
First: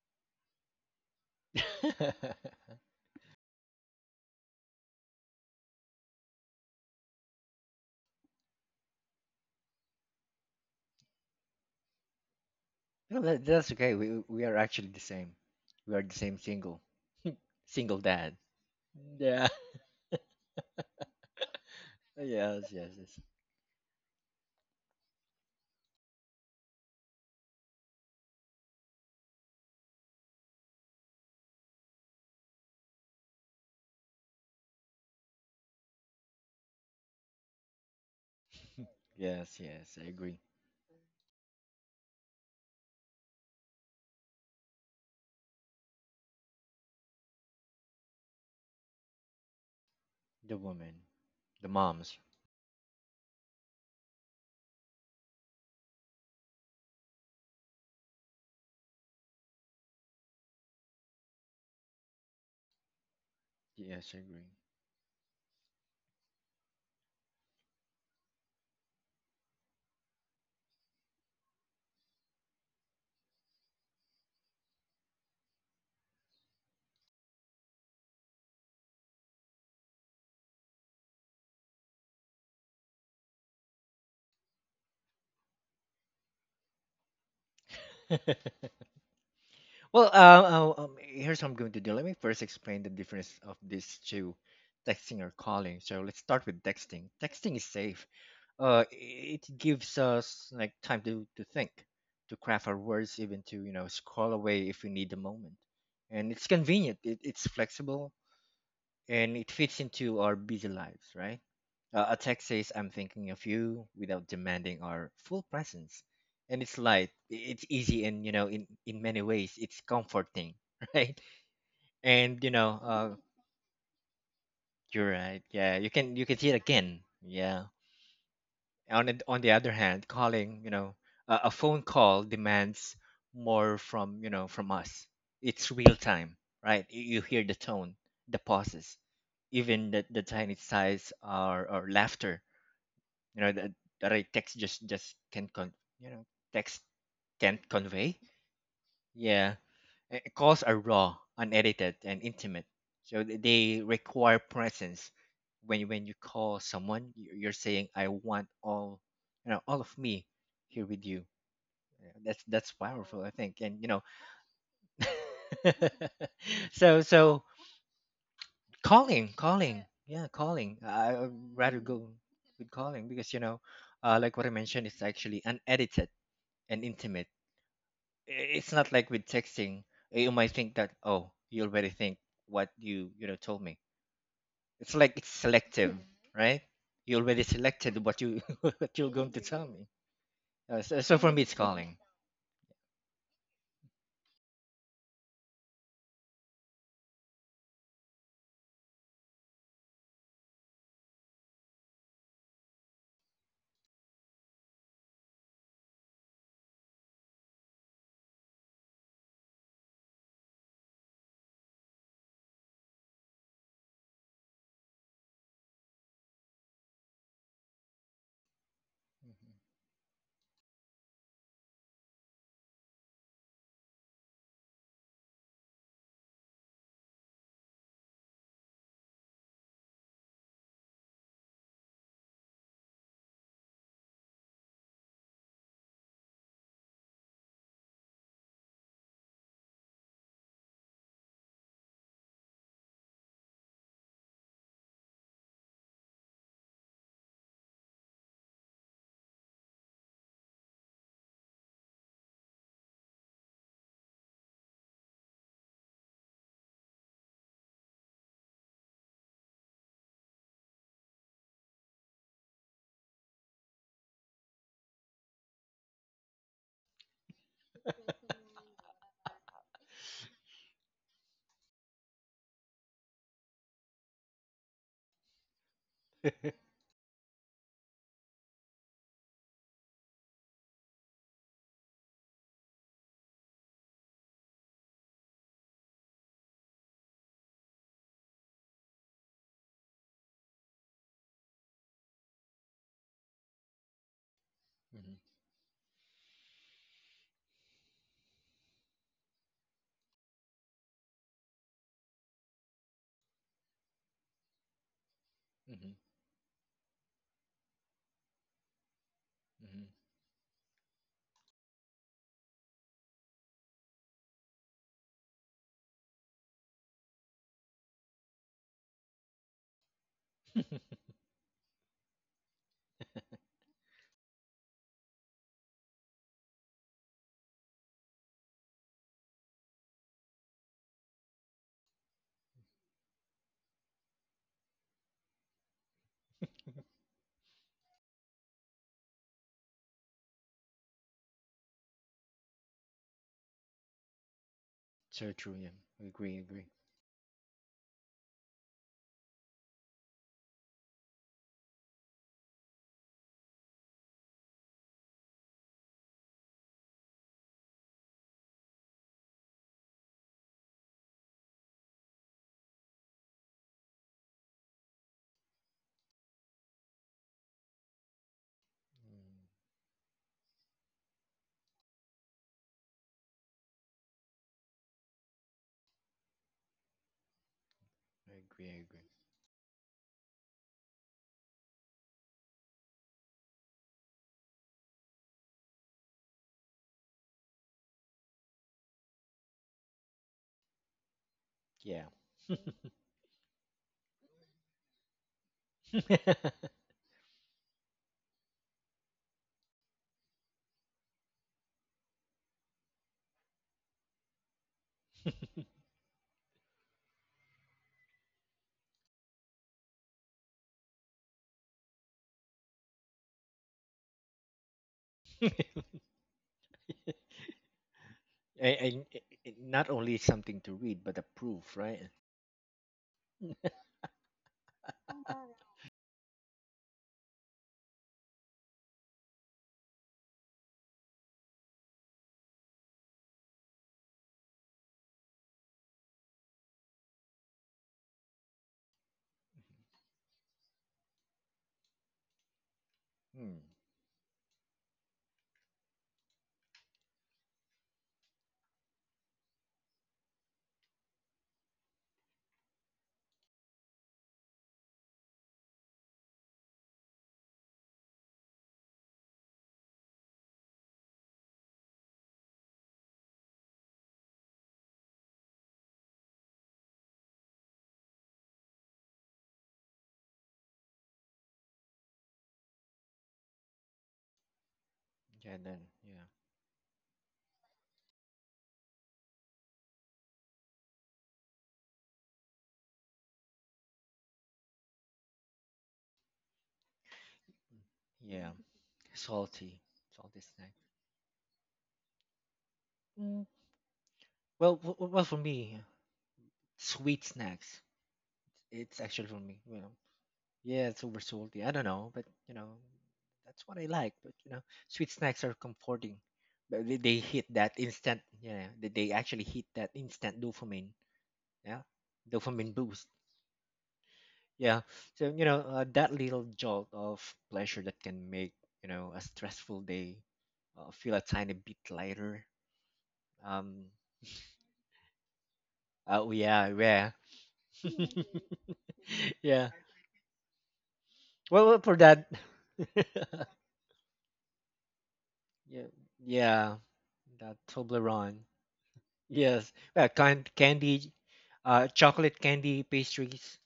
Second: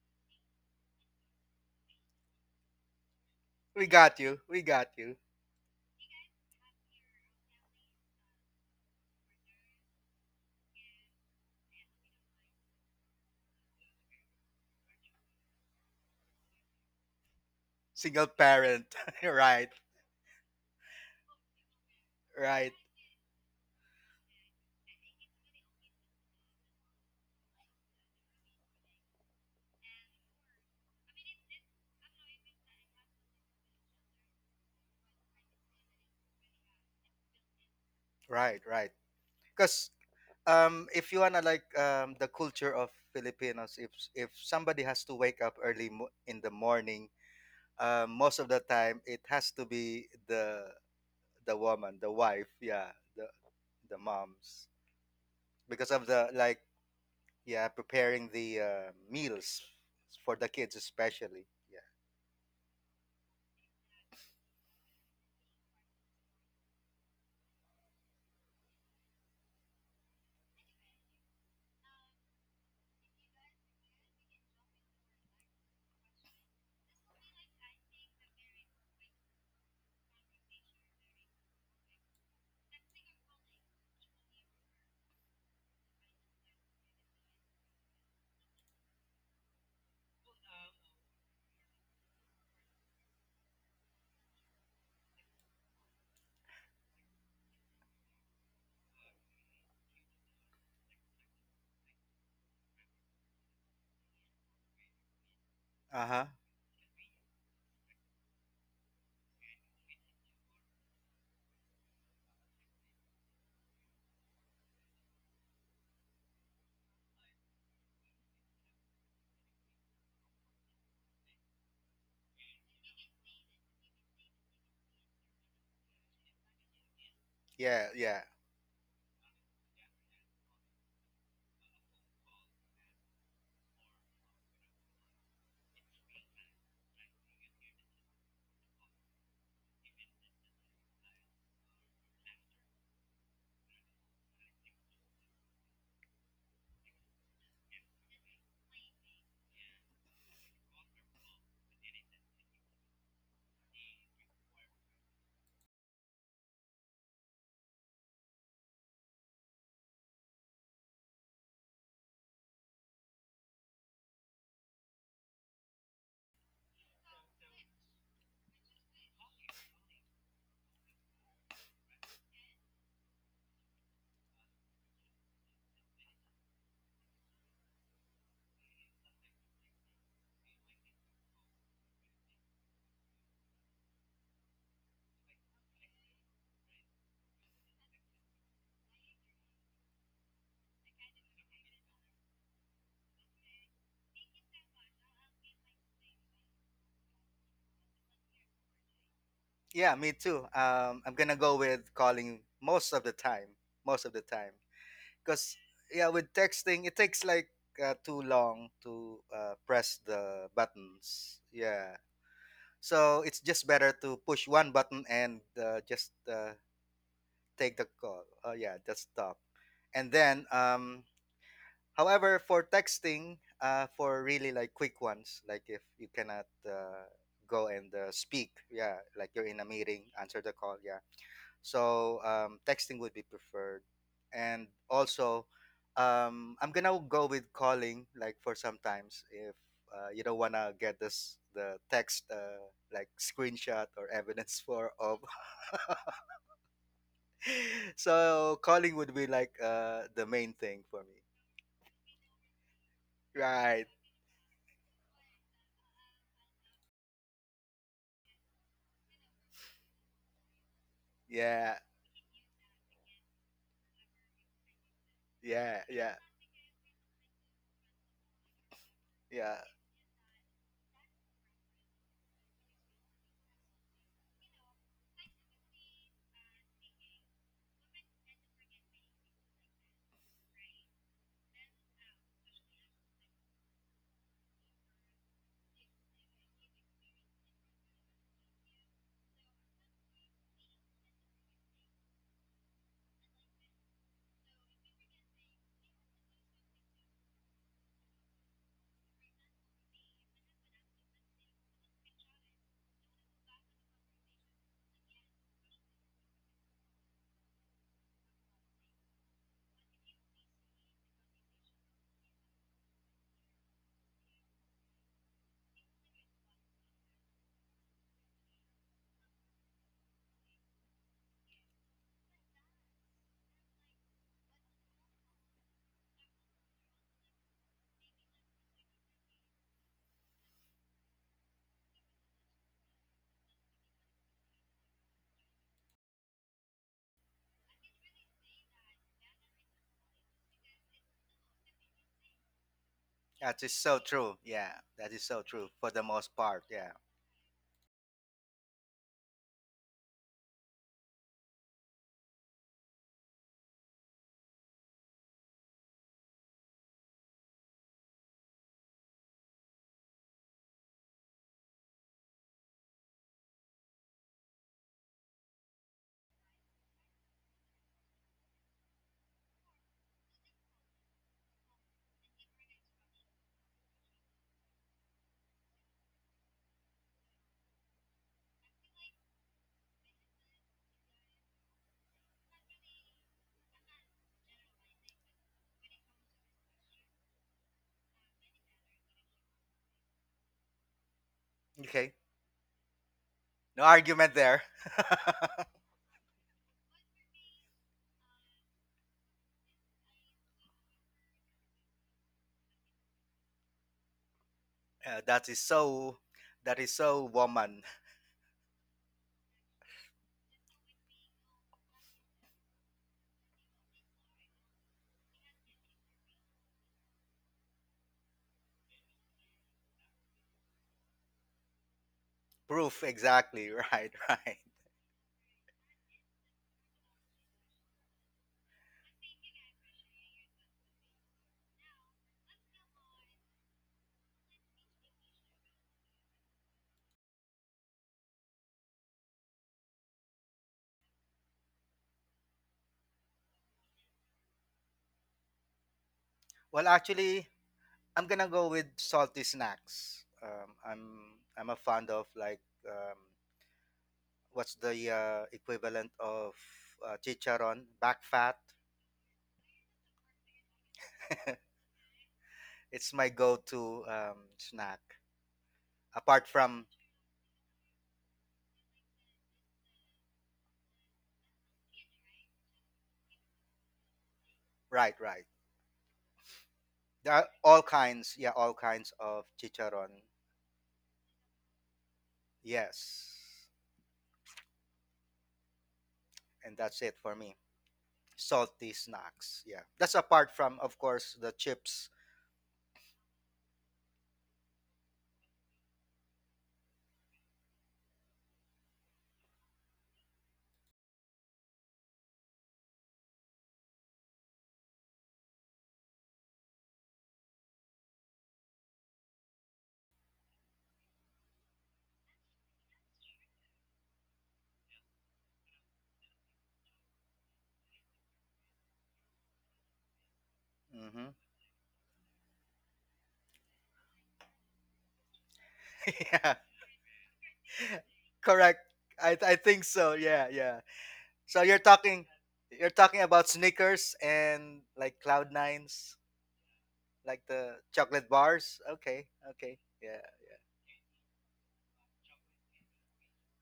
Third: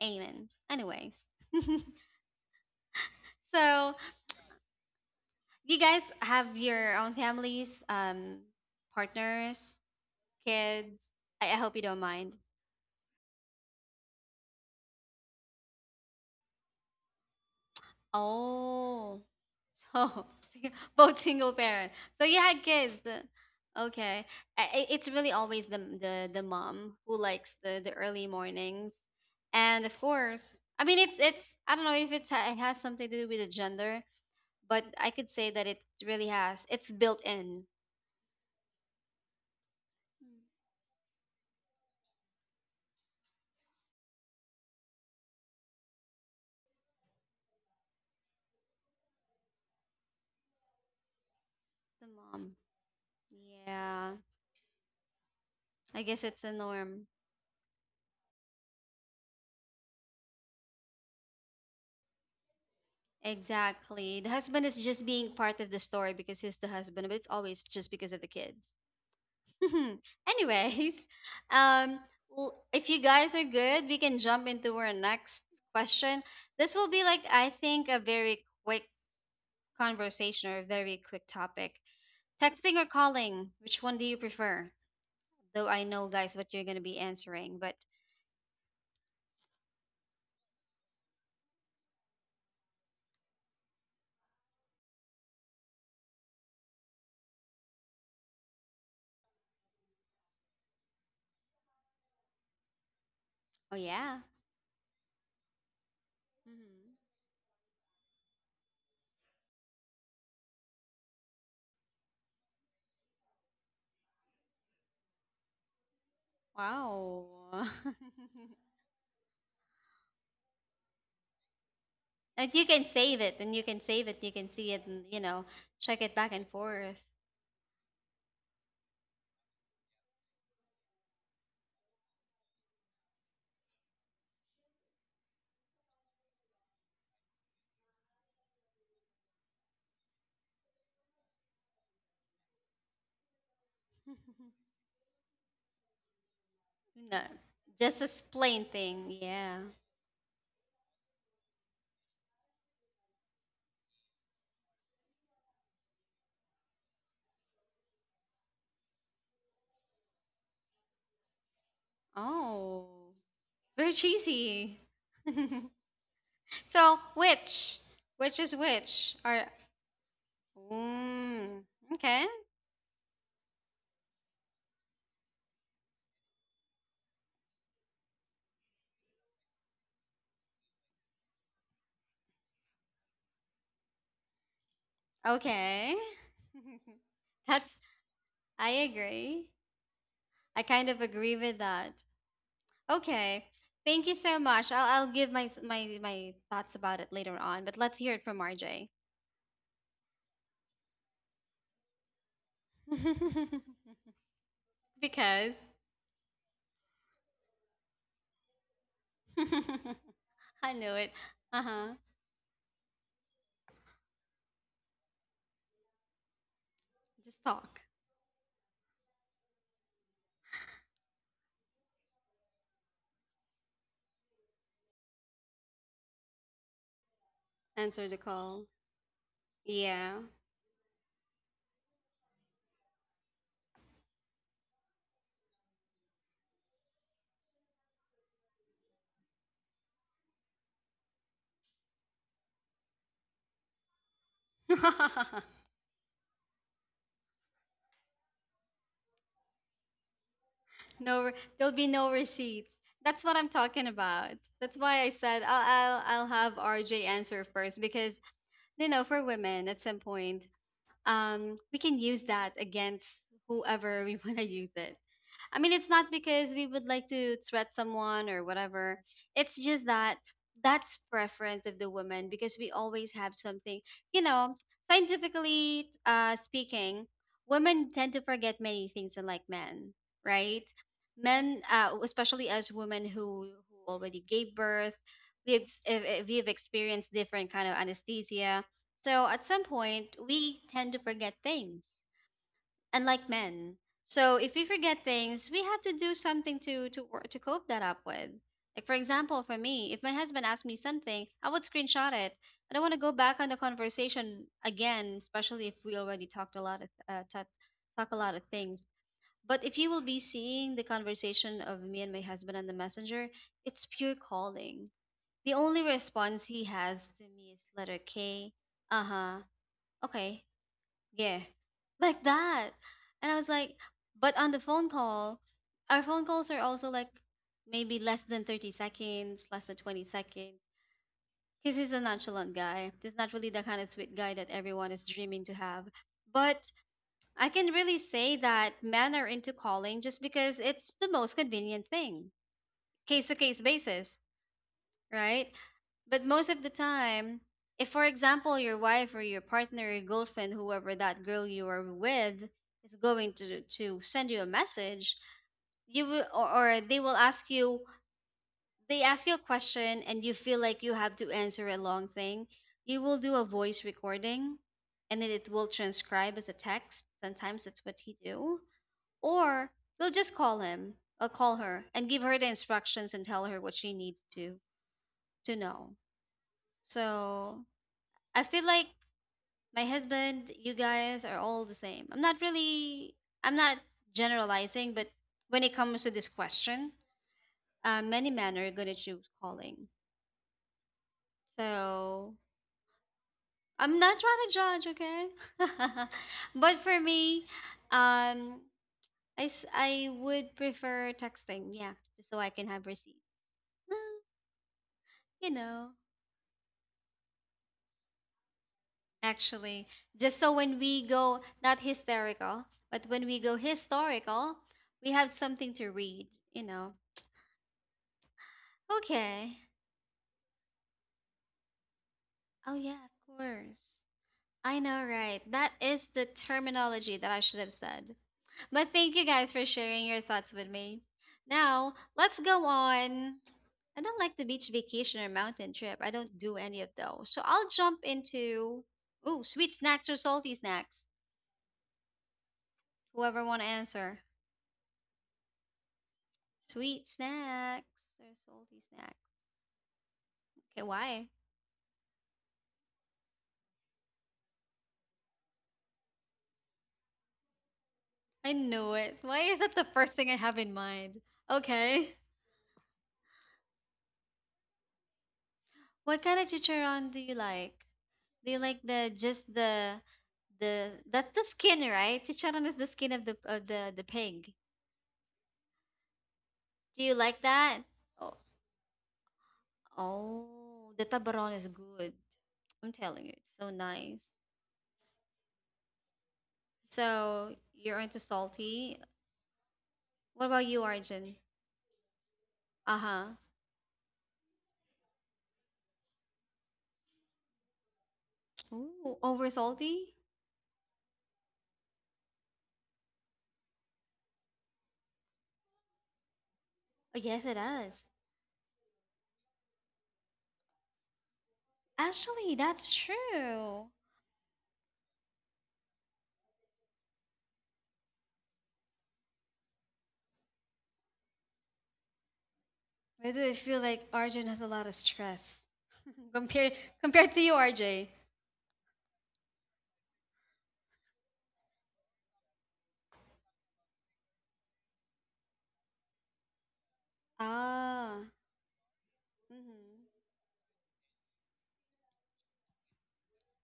Speaker 1: Amen, anyways.
Speaker 3: We
Speaker 1: so
Speaker 3: got you. We got you.
Speaker 1: You guys have your own families, partners, kids. I hope you don't mind.
Speaker 2: No, that, that's okay. We are actually the same. We are the same single, single
Speaker 3: Single
Speaker 2: dad.
Speaker 3: parent.
Speaker 1: Oh,
Speaker 2: Yeah.
Speaker 3: right.
Speaker 1: so sing- Both single parent. So you had
Speaker 2: Yes.
Speaker 3: Right.
Speaker 2: Yes.
Speaker 1: kids.
Speaker 2: Yes.
Speaker 1: Okay. It's really always the mom who likes the early mornings, and of course, I mean it's I don't know if it has something to do with the gender, but I could say that it really has. It's built in.
Speaker 3: Right. Right.
Speaker 2: Yes.
Speaker 3: Because
Speaker 2: Yes. I agree.
Speaker 3: if you wanna like the culture of Filipinos, if somebody has to wake up early in the morning, most of the time it has to be
Speaker 2: The
Speaker 3: the
Speaker 2: woman,
Speaker 3: the
Speaker 2: the
Speaker 3: woman,
Speaker 1: The
Speaker 3: the
Speaker 2: moms.
Speaker 3: wife.
Speaker 1: mom.
Speaker 3: Yeah. The
Speaker 1: Yeah.
Speaker 3: moms because
Speaker 1: I
Speaker 3: of
Speaker 1: guess
Speaker 3: the
Speaker 1: it's a
Speaker 3: like,
Speaker 1: norm.
Speaker 3: yeah, preparing the meals for the kids especially. Yeah.
Speaker 2: Yes, I
Speaker 1: Exactly. The
Speaker 2: agree.
Speaker 1: husband is just being part of the story because he's the husband, but it's always just because of the kids. Anyways, um, if you guys are good, we can jump into our next question. This will be like, I think, a very quick conversation or a very quick topic. Texting or calling, which one do you prefer? Though I know, guys, what you're going to be answering, but
Speaker 2: Well, here's how I'm going to do. Let me first explain the difference of these two, texting or calling. So let's start with texting. Texting is safe. It gives us like time to think, to craft our words, even to you
Speaker 1: oh,
Speaker 2: know
Speaker 1: yeah.
Speaker 2: scroll away if we need a moment,
Speaker 3: Uh-huh.
Speaker 2: and it's
Speaker 1: Mhm.
Speaker 2: convenient. It's flexible and it fits into our busy lives, right? A text says, I'm thinking of you without demanding our full presence. And it's light,
Speaker 1: Wow.
Speaker 2: it's easy, and you know, in, in many ways, it's comforting, right? And you
Speaker 1: And you
Speaker 2: know,
Speaker 1: can save it, and you can save it, you can see it, and
Speaker 2: you're right. Yeah,
Speaker 1: check it
Speaker 2: you
Speaker 1: back
Speaker 2: can
Speaker 1: and
Speaker 2: see it
Speaker 1: forth.
Speaker 2: again. Yeah.
Speaker 3: Yeah,
Speaker 2: On the other hand calling you know a phone call demands more from you know from us. It's real time, right? You hear the tone, the pauses, even the tiny sighs or laughter, you know, that, that I text just can con you know text
Speaker 1: No,
Speaker 2: can't
Speaker 1: just a
Speaker 2: convey.
Speaker 1: plain thing.
Speaker 2: Yeah.
Speaker 1: Yeah.
Speaker 2: Uh, calls are raw, unedited, and intimate. So they require presence. When you call someone, you're saying, "I want all, you know, all of me here with you." That's
Speaker 1: Oh,
Speaker 2: powerful, I think. And you
Speaker 1: very
Speaker 2: know,
Speaker 1: cheesy. so
Speaker 2: so so
Speaker 1: which, which is which?
Speaker 2: calling, calling, yeah, calling. I would
Speaker 1: Mm,
Speaker 2: rather go
Speaker 1: okay,
Speaker 2: with calling because you know, like what I mentioned, it's actually unedited and intimate. It's not like with texting, eh, you might think that oh you already think what you know told me. It's like it's
Speaker 1: okay.
Speaker 2: selective, right? You already
Speaker 1: That's
Speaker 2: selected what you
Speaker 1: I
Speaker 2: what you're going to
Speaker 1: agree.
Speaker 2: tell me.
Speaker 1: I
Speaker 2: Uh,
Speaker 1: kind
Speaker 2: so,
Speaker 1: of
Speaker 2: so for
Speaker 1: agree
Speaker 2: me it's
Speaker 1: with
Speaker 2: calling.
Speaker 1: that. Okay. Thank you so much. I'll give my s- my thoughts about it later on, but let's hear it from RJ.
Speaker 3: yeah me too. I'm gonna go with calling most of the time, most of the time,
Speaker 1: Because
Speaker 3: because, yeah, with texting it takes like too long to press the
Speaker 1: I know it.
Speaker 3: buttons.
Speaker 1: Uh huh.
Speaker 3: Yeah, so it's just better to push one button and just
Speaker 1: Just talk.
Speaker 3: take the call. Oh yeah, just stop.
Speaker 2: Hmm.
Speaker 3: And then However, for texting, for really like quick ones, like if you cannot go and
Speaker 1: Answer the
Speaker 3: speak,
Speaker 1: call.
Speaker 3: yeah, like you're in a meeting,
Speaker 1: Yeah.
Speaker 3: answer the call, yeah. So texting would be preferred, and also I'm gonna go with calling, like for sometimes if you don't wanna get this the text, like screenshot or evidence for of. So calling would be like the main thing for me.
Speaker 1: no, re- There'll be no receipts. That's what I'm talking
Speaker 3: Right.
Speaker 1: about. That's why I said I'll have RJ answer first because for women at some point, we
Speaker 3: Yeah.
Speaker 1: can use that against whoever we want to use it. I mean,
Speaker 3: Yeah,
Speaker 1: it's not
Speaker 3: yeah.
Speaker 1: because we would like to threat someone or whatever. It's
Speaker 3: Yeah,
Speaker 1: just that that's preference of the woman because we always have something, you know, scientifically speaking, women tend to forget many things unlike men, right? Men, especially as women who already gave birth, we've, s- eh, eh, we've experienced different kind of anesthesia. So at some point, we tend to forget things unlike men. So if we forget things, we have to do something to cope that up with. Like for example, for me, if my husband asked me something, I would screenshot it. I don't want to go back on the conversation again, especially
Speaker 2: Hmm.
Speaker 1: if
Speaker 2: Hmm.
Speaker 1: we already talked a lot of talk a lot of things. But if
Speaker 2: Hmm.
Speaker 1: you will be seeing the conversation of me and my husband on the messenger, it's pure calling. The only response he has to me is letter K. Uh huh. Okay. Yeah, like that. And I was like, but on the phone call, our phone calls are also like maybe less than 30 seconds, less than 20 seconds. Because he's a nonchalant guy. He's not really the kind of sweet guy that everyone is dreaming to have. But I can really say that men are into calling just because it's the most convenient thing, case to case
Speaker 3: that is so
Speaker 1: basis,
Speaker 3: true. Yeah, that is
Speaker 2: So
Speaker 3: so
Speaker 1: right?
Speaker 2: true. Yeah,
Speaker 3: true for
Speaker 2: I
Speaker 3: the
Speaker 1: But
Speaker 2: agree,
Speaker 3: most
Speaker 1: most of
Speaker 2: agree.
Speaker 1: the
Speaker 3: part. Yeah.
Speaker 1: time, if for example your wife or your partner, your girlfriend, whoever that girl you are with is going to send you a message, you will, or they ask you a question and you feel like you have to answer a long thing, you will do a voice recording and then it will transcribe as a text. Sometimes that's what he do.
Speaker 2: Mm,
Speaker 1: Or you'll just call him or call her and give her the instructions and tell her what she needs to know. So
Speaker 2: I
Speaker 1: I feel
Speaker 2: agree, I
Speaker 1: like
Speaker 2: agree.
Speaker 1: my husband, you guys are all the same. I'm not really, I'm not generalizing, but when it comes to this question, many men are gonna choose calling.
Speaker 2: Yeah.
Speaker 3: Okay.
Speaker 1: So
Speaker 3: No
Speaker 1: I'm not trying
Speaker 3: argument
Speaker 1: to
Speaker 3: there.
Speaker 1: judge, okay?
Speaker 2: and,
Speaker 1: But for me, um, I would prefer texting, yeah, just so I can have receipt.
Speaker 3: Yeah,
Speaker 1: You
Speaker 3: that is
Speaker 1: know,
Speaker 3: so. That is so woman
Speaker 1: Actually, just so when we go not hysterical but when we go historical, we have something to read you know
Speaker 2: and it, it
Speaker 1: okay,
Speaker 2: not only something to read but a proof, right.
Speaker 1: oh yeah,
Speaker 3: proof.
Speaker 1: of
Speaker 3: Exactly.
Speaker 1: course.
Speaker 3: Right. Right.
Speaker 1: I know, right? That is the terminology that I should have said, but thank you guys for sharing your thoughts with me. Now let's go on. I don't like the beach vacation or mountain trip. I don't do any of those, so I'll jump into oh, sweet snacks or salty snacks, whoever
Speaker 2: Mm.
Speaker 1: want to answer.
Speaker 3: Well,
Speaker 1: Sweet
Speaker 3: actually,
Speaker 1: snacks
Speaker 3: I'm
Speaker 1: or
Speaker 3: gonna go
Speaker 1: salty
Speaker 3: with
Speaker 1: snacks.
Speaker 3: salty snacks.
Speaker 1: Okay, why?
Speaker 3: I'm a fond of like um, what's the equivalent of chicharon back
Speaker 1: I
Speaker 3: fat.
Speaker 1: know it. Why is that the first thing I have in mind? Okay.
Speaker 3: It's my go-to snack,
Speaker 1: What kind of
Speaker 3: apart from,
Speaker 1: chicharron do you like? Do you like the just the that's the skin, right? Chicharron is the skin of the pig.
Speaker 3: right, right.
Speaker 2: Yeah then yeah.
Speaker 1: Do you
Speaker 3: There
Speaker 1: like
Speaker 3: are
Speaker 1: that?
Speaker 3: all
Speaker 1: Oh,
Speaker 3: kinds, yeah, all kinds of chicharron.
Speaker 1: oh, the tabaron is good. I'm telling you,
Speaker 3: Yes.
Speaker 1: it's so nice.
Speaker 3: And that's it for
Speaker 1: So
Speaker 3: me.
Speaker 1: you're into
Speaker 2: Yeah.
Speaker 3: Salty
Speaker 1: salty.
Speaker 3: snacks.
Speaker 2: Salty,
Speaker 3: Yeah. That's
Speaker 2: salty
Speaker 1: What
Speaker 3: apart
Speaker 1: about
Speaker 2: snack.
Speaker 3: from,
Speaker 1: you,
Speaker 3: of
Speaker 1: Arjun?
Speaker 3: course, the chips.
Speaker 1: Uh-huh.
Speaker 2: Mm. Well, well, for me, sweet snacks. It's
Speaker 1: Ooh,
Speaker 2: actually for
Speaker 1: over
Speaker 2: me, you know.
Speaker 1: salty?
Speaker 2: Yeah, it's over salty. I don't know, but you know, that's what I like. But you know, sweet snacks are comforting. But they
Speaker 1: Oh, yes,
Speaker 2: hit
Speaker 1: it
Speaker 2: that
Speaker 1: does.
Speaker 2: instant. Yeah, they actually hit that instant dopamine. Yeah,
Speaker 1: Actually,
Speaker 2: dopamine
Speaker 1: that's
Speaker 2: boost.
Speaker 1: true.
Speaker 2: Yeah. So you know, that little jolt of pleasure that can make you know a stressful day feel a
Speaker 3: Hmm.
Speaker 2: tiny bit lighter.
Speaker 1: Why do I feel
Speaker 2: Um.
Speaker 1: like Arjun has a lot of stress
Speaker 2: Uh, oh
Speaker 3: Yeah.
Speaker 2: yeah,
Speaker 1: compared
Speaker 2: yeah.
Speaker 1: compared to you, RJ?
Speaker 3: Correct. I, I
Speaker 2: Yeah.
Speaker 3: think so. Yeah, yeah.
Speaker 2: Well,
Speaker 3: So
Speaker 2: well,
Speaker 3: you're
Speaker 2: for that,
Speaker 3: talking you're talking about Snickers and like Cloud
Speaker 2: yeah,
Speaker 3: Nines,
Speaker 2: yeah,
Speaker 3: like
Speaker 2: that
Speaker 3: the
Speaker 1: Ah,
Speaker 3: chocolate
Speaker 2: Toblerone.
Speaker 3: bars. Okay.
Speaker 2: Yes,
Speaker 3: Okay.
Speaker 1: mm-hmm.
Speaker 3: Yeah.
Speaker 2: candy, chocolate candy pastries,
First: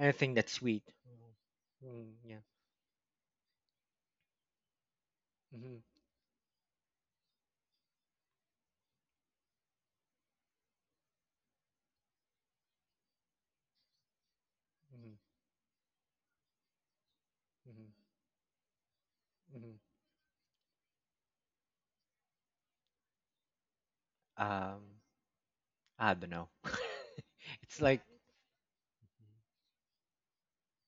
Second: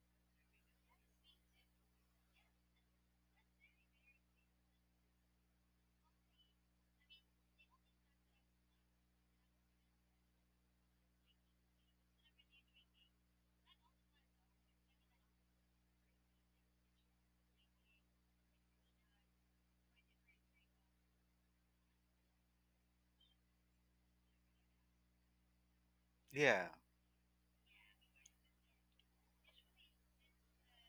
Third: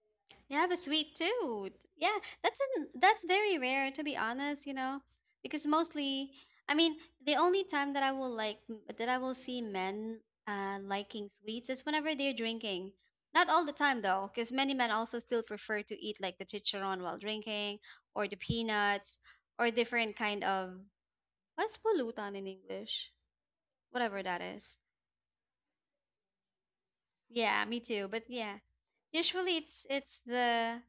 Speaker 2: anything that's
Speaker 1: Yeah, but
Speaker 2: sweet.
Speaker 1: sweet tooth.
Speaker 2: Mm, mm,
Speaker 1: Yeah,
Speaker 2: yeah.
Speaker 1: that's very rare to be honest, because
Speaker 2: Hmm.
Speaker 1: mostly, I mean, the only time that I will see men liking sweets is whenever they're drinking. Not all the time though, because many men
Speaker 2: Hmm.
Speaker 1: also still prefer to eat like the chicharon while drinking,
Speaker 2: Hmm.
Speaker 1: or the peanuts, or
Speaker 2: Hmm.
Speaker 1: different kind of what's pulutan in English, whatever that is.
Speaker 2: Um, I don't know.
Speaker 3: Yeah.
Speaker 1: Yeah, me
Speaker 2: It's like,
Speaker 1: too. But yeah, usually it's it's the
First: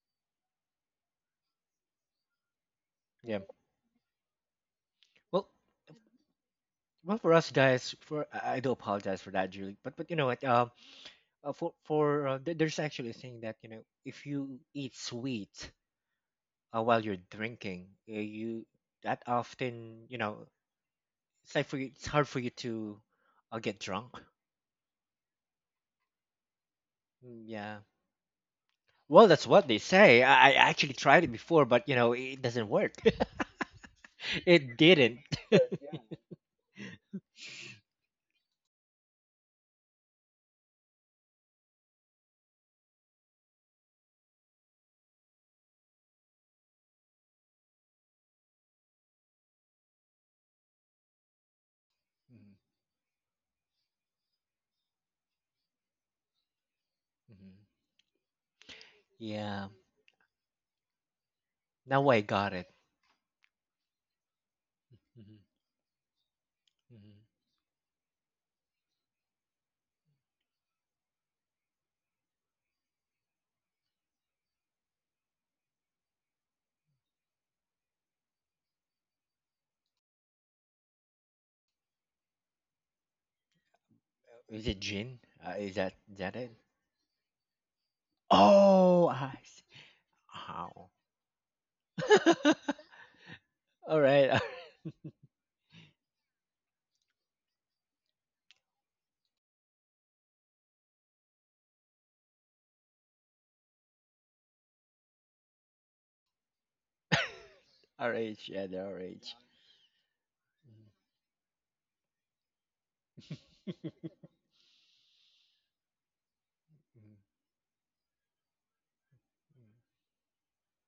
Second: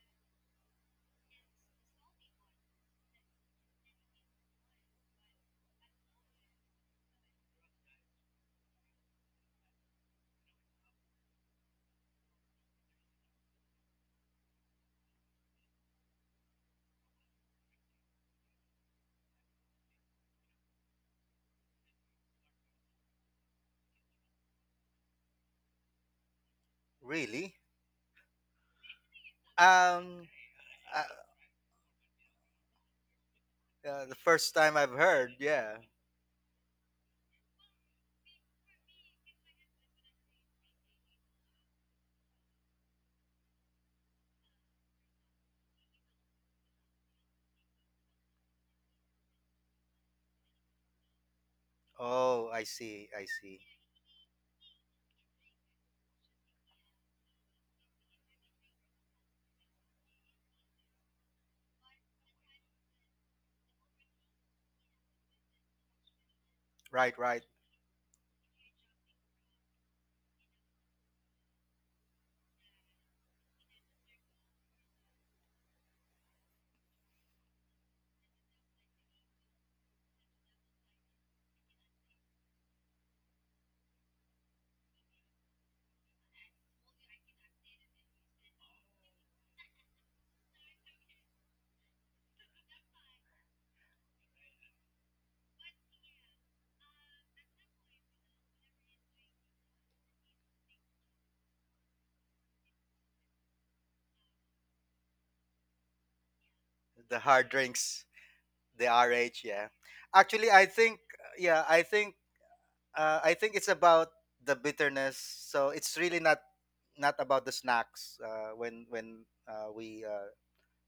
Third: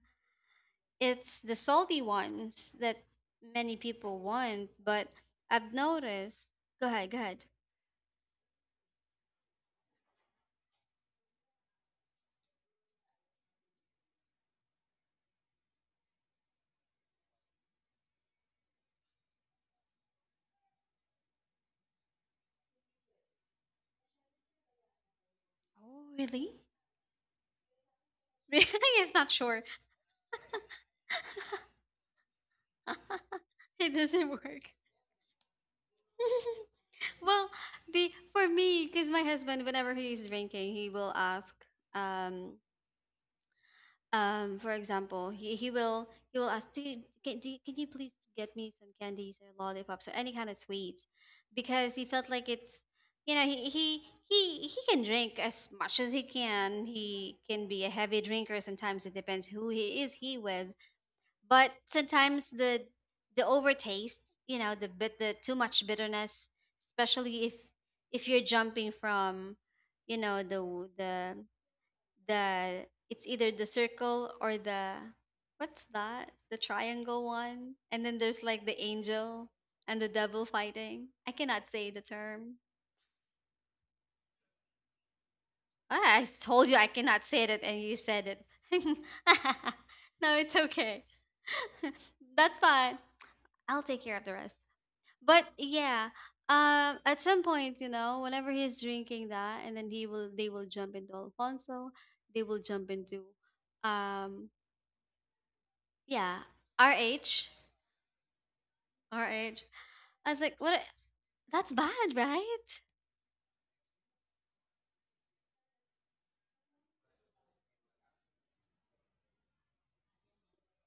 Speaker 1: It's the salty ones that
Speaker 2: yeah.
Speaker 1: many people want, but
Speaker 2: Well,
Speaker 1: I've noticed. Go ahead, go
Speaker 2: well, for
Speaker 1: ahead.
Speaker 2: us guys, for I do apologize for that, Julie. But you know what? For there's actually a thing that you know, if you eat sweet while you're drinking you that often you know it's like for you, it's hard for you to get drunk.
Speaker 1: Oh, really?
Speaker 2: Mm,
Speaker 3: Really?
Speaker 2: yeah.
Speaker 1: Really, it's
Speaker 2: Well
Speaker 1: not
Speaker 2: that's
Speaker 1: sure.
Speaker 2: what they say,
Speaker 3: Um
Speaker 2: I actually
Speaker 3: uh,
Speaker 2: tried it before but you know it doesn't work.
Speaker 1: It
Speaker 3: the
Speaker 1: doesn't
Speaker 3: first
Speaker 1: work.
Speaker 2: It
Speaker 3: time I've
Speaker 2: didn't.
Speaker 3: heard. Yeah.
Speaker 1: Well, the for me, because my husband, whenever he's drinking, he will ask, um, for example he will ask, can you please get me some candies or lollipops or any kind of sweets, because he felt like
Speaker 3: Oh,
Speaker 2: Mhm,
Speaker 3: I
Speaker 1: it's
Speaker 3: see. I
Speaker 1: you know
Speaker 3: see.
Speaker 1: he can drink as much as he can. He
Speaker 2: mhm.
Speaker 1: can be a heavy drinker, sometimes it depends
Speaker 2: Yeah,
Speaker 1: who he is he with. But
Speaker 2: now I
Speaker 1: sometimes
Speaker 2: got it.
Speaker 1: the overtaste, the
Speaker 2: Mhm,
Speaker 1: too much bitterness,
Speaker 3: Right,
Speaker 2: mhm.
Speaker 3: right.
Speaker 1: especially if you're jumping from you know the the the it's either the circle or the what's that? The triangle one. And then there's like the angel and the devil fighting. I cannot say the term.
Speaker 2: Is it gin? Is
Speaker 1: Ah, I
Speaker 2: that it?
Speaker 1: told you I cannot say it and you said it.
Speaker 2: Oh I see.
Speaker 1: No, it's
Speaker 2: Ow.
Speaker 1: okay. That's fine. I'll
Speaker 2: all
Speaker 1: take care of the
Speaker 2: right
Speaker 1: rest. But yeah, at some point, whenever he's drinking that, and then he will, they will jump into Alfonso. They will jump into, um, yeah,
Speaker 3: The hard
Speaker 1: RH,
Speaker 3: drinks,
Speaker 2: RH, yeah the
Speaker 3: the
Speaker 2: RH.
Speaker 3: RH,
Speaker 1: RH.
Speaker 3: yeah.
Speaker 1: I was
Speaker 3: Actually,
Speaker 1: like,
Speaker 3: I
Speaker 1: what?
Speaker 2: Mhm.
Speaker 3: think yeah,
Speaker 1: That's bad, right?
Speaker 3: I think it's about the bitterness. So it's really not,
Speaker 2: Mhm.
Speaker 3: not about the snacks, when we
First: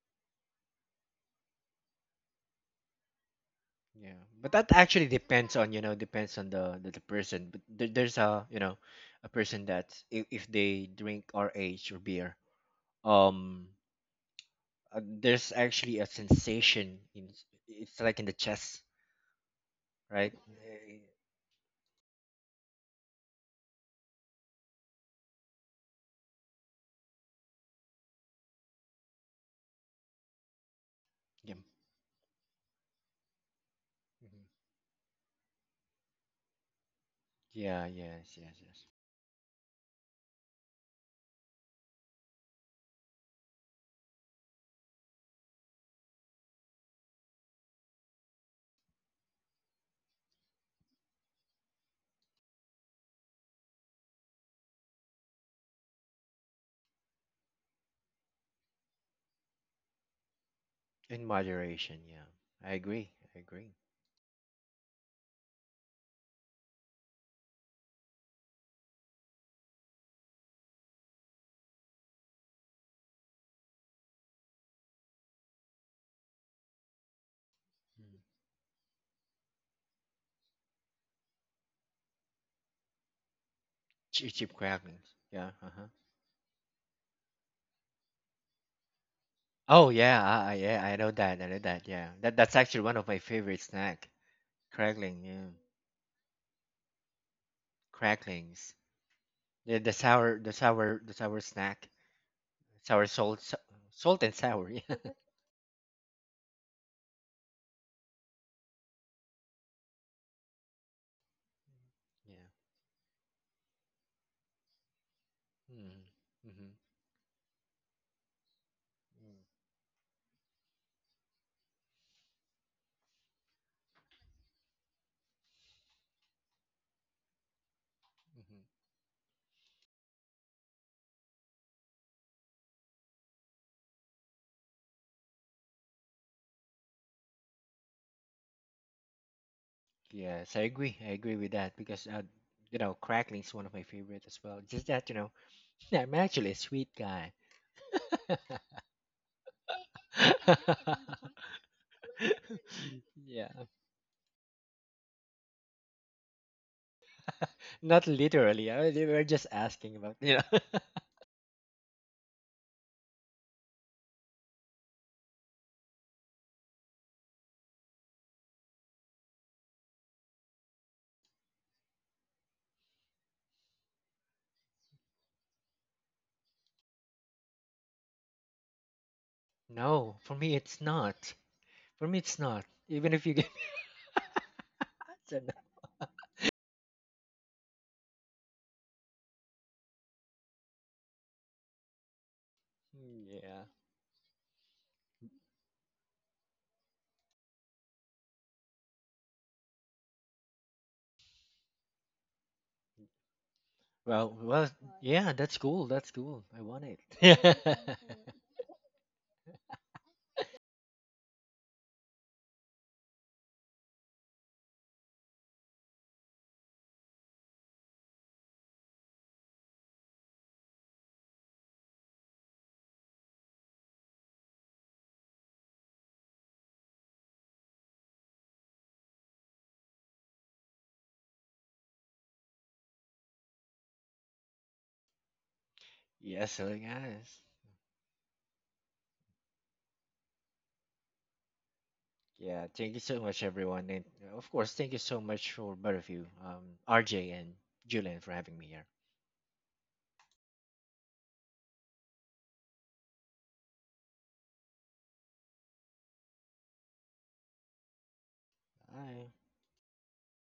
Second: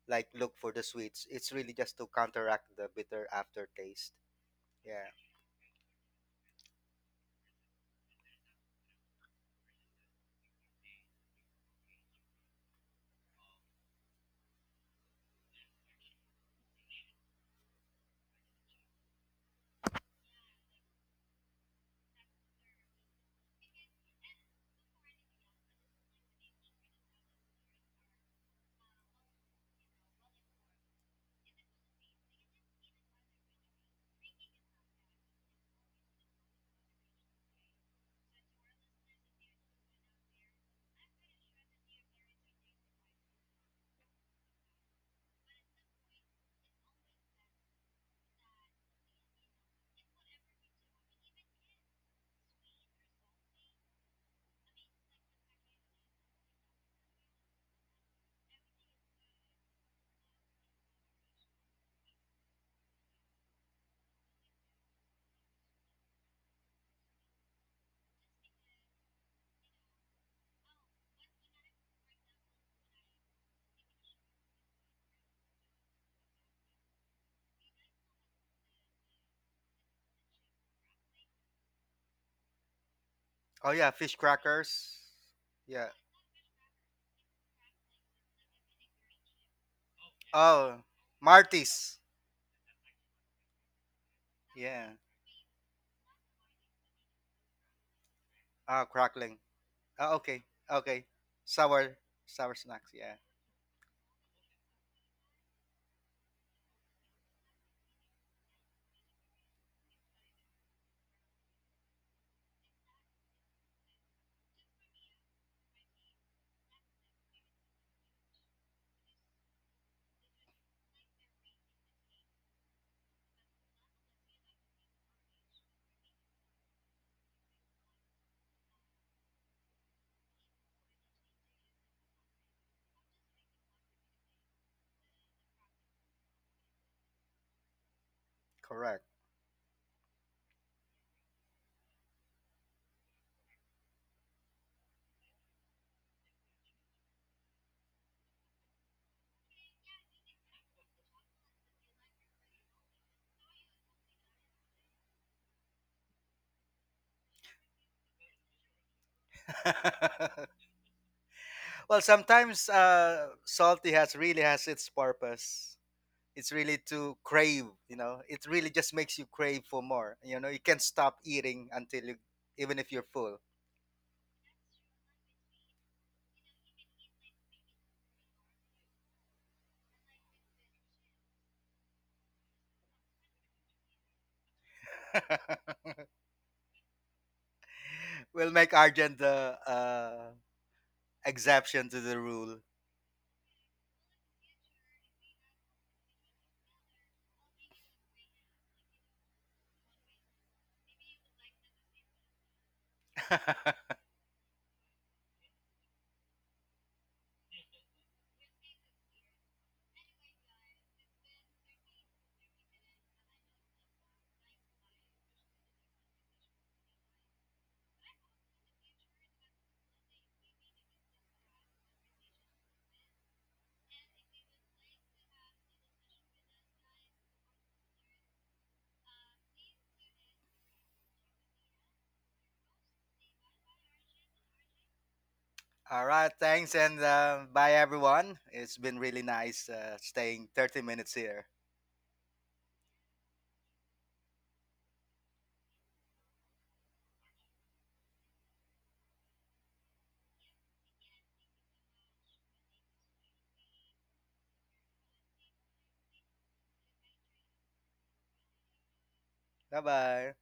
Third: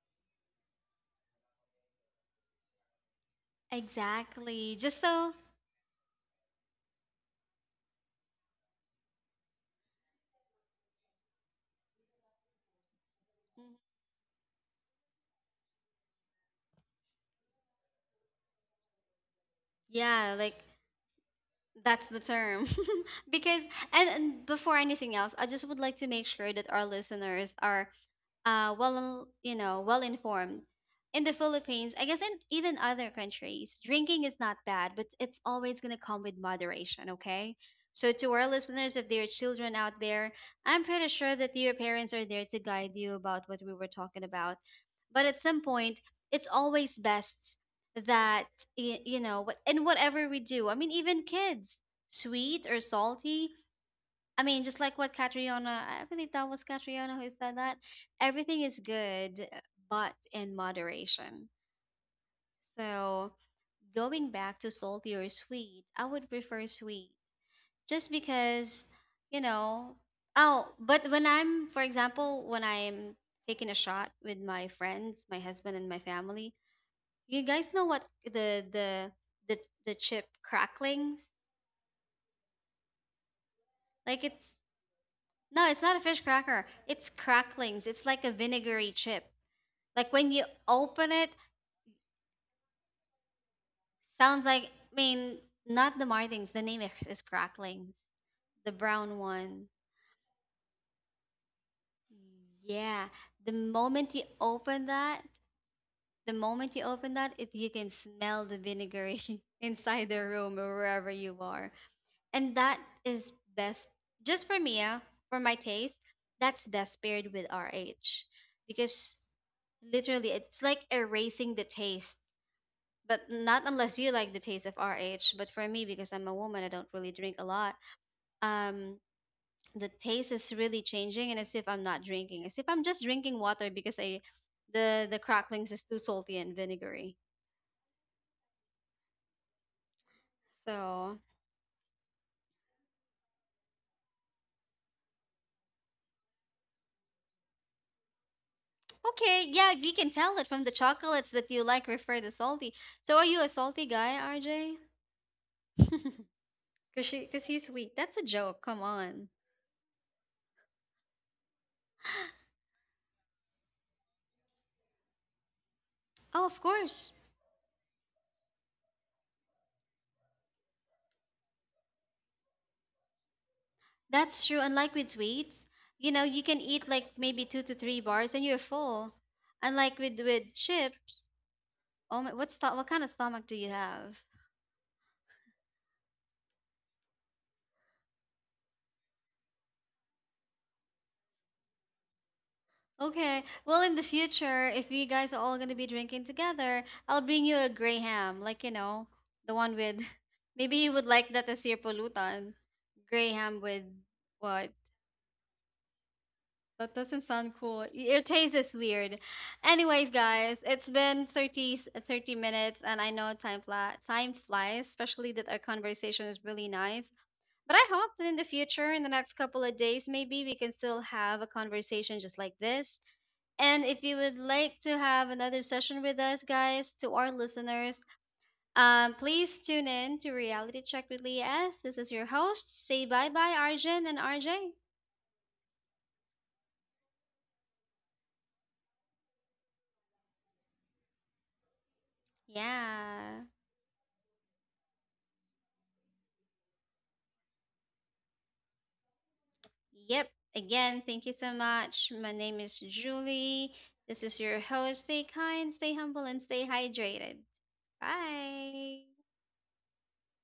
Speaker 3: like look for the sweets. It's really just to counteract the bitter aftertaste.
Speaker 2: Yeah, but that
Speaker 1: Exactly. Just
Speaker 2: actually
Speaker 3: Yeah.
Speaker 1: so,
Speaker 2: depends on you know depends on the person. But there, there's a you know a person that if they drink RH or beer, um,
Speaker 1: mhm,
Speaker 2: there's actually a sensation in it's like in the chest, right?
Speaker 1: yeah, like
Speaker 2: Eh,
Speaker 1: that's the term. Because, and before anything else, I just would like to make sure that our listeners are well, well informed. In the
Speaker 2: yeah.
Speaker 1: Philippines, I guess in even other countries, drinking is
Speaker 2: Mhm.
Speaker 1: not bad, but it's always going to come with moderation, okay?
Speaker 2: Yeah.
Speaker 1: So,
Speaker 2: Yes.
Speaker 1: to our
Speaker 2: Yes. Yes.
Speaker 1: listeners, if there are children out there, I'm pretty sure that your parents are there to guide you about what we were talking about. But at some point, it's always best that, in whatever we do, I mean, even kids, sweet or salty, I mean, just like what Catriona, I believe that was Catriona who said that everything is good, but in
Speaker 2: In
Speaker 1: moderation.
Speaker 2: moderation. Yeah. I agree.
Speaker 1: So,
Speaker 2: I agree.
Speaker 1: going back to salty or sweet, I would prefer sweet just because, you know, oh, but for example, when I'm taking a shot with my friends, my husband, and my family, you guys know what
Speaker 2: Mm.
Speaker 1: the, the, the chip cracklings?
Speaker 3: Oh yeah, fish
Speaker 1: Like
Speaker 2: Cheap,
Speaker 1: it's,
Speaker 2: cheap
Speaker 3: crackers.
Speaker 2: cravings. Yeah.
Speaker 1: no,
Speaker 2: Uh
Speaker 1: it's
Speaker 2: huh.
Speaker 3: Yeah.
Speaker 1: not a fish cracker. It's cracklings. It's like a vinegary chip.
Speaker 2: Oh
Speaker 1: Like when
Speaker 2: yeah.
Speaker 1: you
Speaker 2: Yeah.
Speaker 3: Oh,
Speaker 2: I know
Speaker 1: open it,
Speaker 2: that. I know that.
Speaker 3: Martis.
Speaker 2: Yeah. That that's actually one of my favorite snack.
Speaker 1: sounds like, I
Speaker 3: Yeah.
Speaker 2: Crackling.
Speaker 1: mean,
Speaker 2: Yeah.
Speaker 1: not the Martins, the name is cracklings. The
Speaker 2: Cracklings.
Speaker 3: Ah,
Speaker 1: brown
Speaker 3: crackling.
Speaker 1: one.
Speaker 2: The, the
Speaker 3: Ah,
Speaker 2: sour,
Speaker 3: okay.
Speaker 2: the sour,
Speaker 3: Okay.
Speaker 2: the sour snack,
Speaker 3: Sour Sour snacks,
Speaker 2: sour
Speaker 1: Yeah.
Speaker 3: yeah.
Speaker 2: salt,
Speaker 1: The
Speaker 2: sa-
Speaker 1: moment
Speaker 2: salt
Speaker 1: you
Speaker 2: and sour.
Speaker 1: open that, the moment you open that, it you can smell the vinegary inside the room or wherever you are.
Speaker 2: Yeah,
Speaker 1: And that is best just for me, for my
Speaker 2: yeah.
Speaker 1: taste,
Speaker 2: Hmm.
Speaker 1: that's
Speaker 2: Mm-hmm.
Speaker 1: best paired with RH. Because
Speaker 2: Mm-hmm.
Speaker 1: literally it's like erasing the taste, but not unless you like the taste of RH. But for me, because I'm a woman, I don't really drink a lot.
Speaker 2: Hmm.
Speaker 1: Um, the taste is really changing, and as if I'm not drinking, as if I'm just drinking water, because the cracklings is too salty and vinegary.
Speaker 3: Correct.
Speaker 2: Yes, I agree. I
Speaker 1: So
Speaker 2: agree with that because you know, crackling is one of my favorite as well. Just that you know, I'm actually a sweet guy.
Speaker 1: okay, yeah, you can tell it from the chocolates that you like refer to salty. So are you a
Speaker 2: Yeah,
Speaker 1: salty guy, RJ? Cause he's sweet.
Speaker 2: not
Speaker 1: That's a joke.
Speaker 2: literally.
Speaker 1: Come
Speaker 2: I, they were
Speaker 1: on.
Speaker 2: just asking about you know.
Speaker 3: Well, sometimes salty has really has its purpose.
Speaker 1: Oh,
Speaker 3: It's
Speaker 1: of
Speaker 3: really
Speaker 1: course.
Speaker 3: to crave, you know. It really just makes you crave for more. You know, you can't stop eating until you, even if you're full.
Speaker 1: That's true. Unlike with sweets, you can eat like maybe two to three bars and you're full. Unlike
Speaker 2: No,
Speaker 1: with
Speaker 2: for
Speaker 1: with
Speaker 2: me it's
Speaker 1: chips,
Speaker 2: not. For me
Speaker 1: oh my,
Speaker 2: it's not.
Speaker 1: what kind of
Speaker 2: Even if you
Speaker 1: stomach
Speaker 2: give
Speaker 1: do you have?
Speaker 2: me,
Speaker 3: We'll make Argent the exception to the rule.
Speaker 1: Okay,
Speaker 2: yeah.
Speaker 1: well, in the future, if you guys are all gonna be drinking together, I'll bring you a gray ham, like the one with. Maybe you would like that as your pollutant. Gray ham with
Speaker 2: Well,
Speaker 1: what?
Speaker 2: well, yeah, that's cool. That's cool. I want
Speaker 1: That doesn't sound cool.
Speaker 2: it.
Speaker 1: Your taste is weird. Anyways, guys, it's been 30 30 minutes, and I know time fly, time flies, especially that our conversation is really nice. But I hope that in the future, in the next couple of days, maybe we can still have a conversation just like this. And if you would like to have another session with us, guys, to our listeners, please tune in to Reality Check with Lee S. This is your host. Say bye bye, Arjun and RJ.
Speaker 3: All right,
Speaker 2: Yeah, so
Speaker 3: thanks and
Speaker 2: guys,
Speaker 3: bye everyone. It's been really nice staying 30 minutes here.
Speaker 2: yeah, thank you so much,
Speaker 1: Yeah.
Speaker 2: everyone, and of course, thank you so much for both of you, RJ and Julian, for having me here.
Speaker 1: Yep. Again, thank you so much. My name is Julie. This is your host. Stay kind, stay humble, and stay hydrated. Bye.
Speaker 2: Bye.
Speaker 3: Bye bye.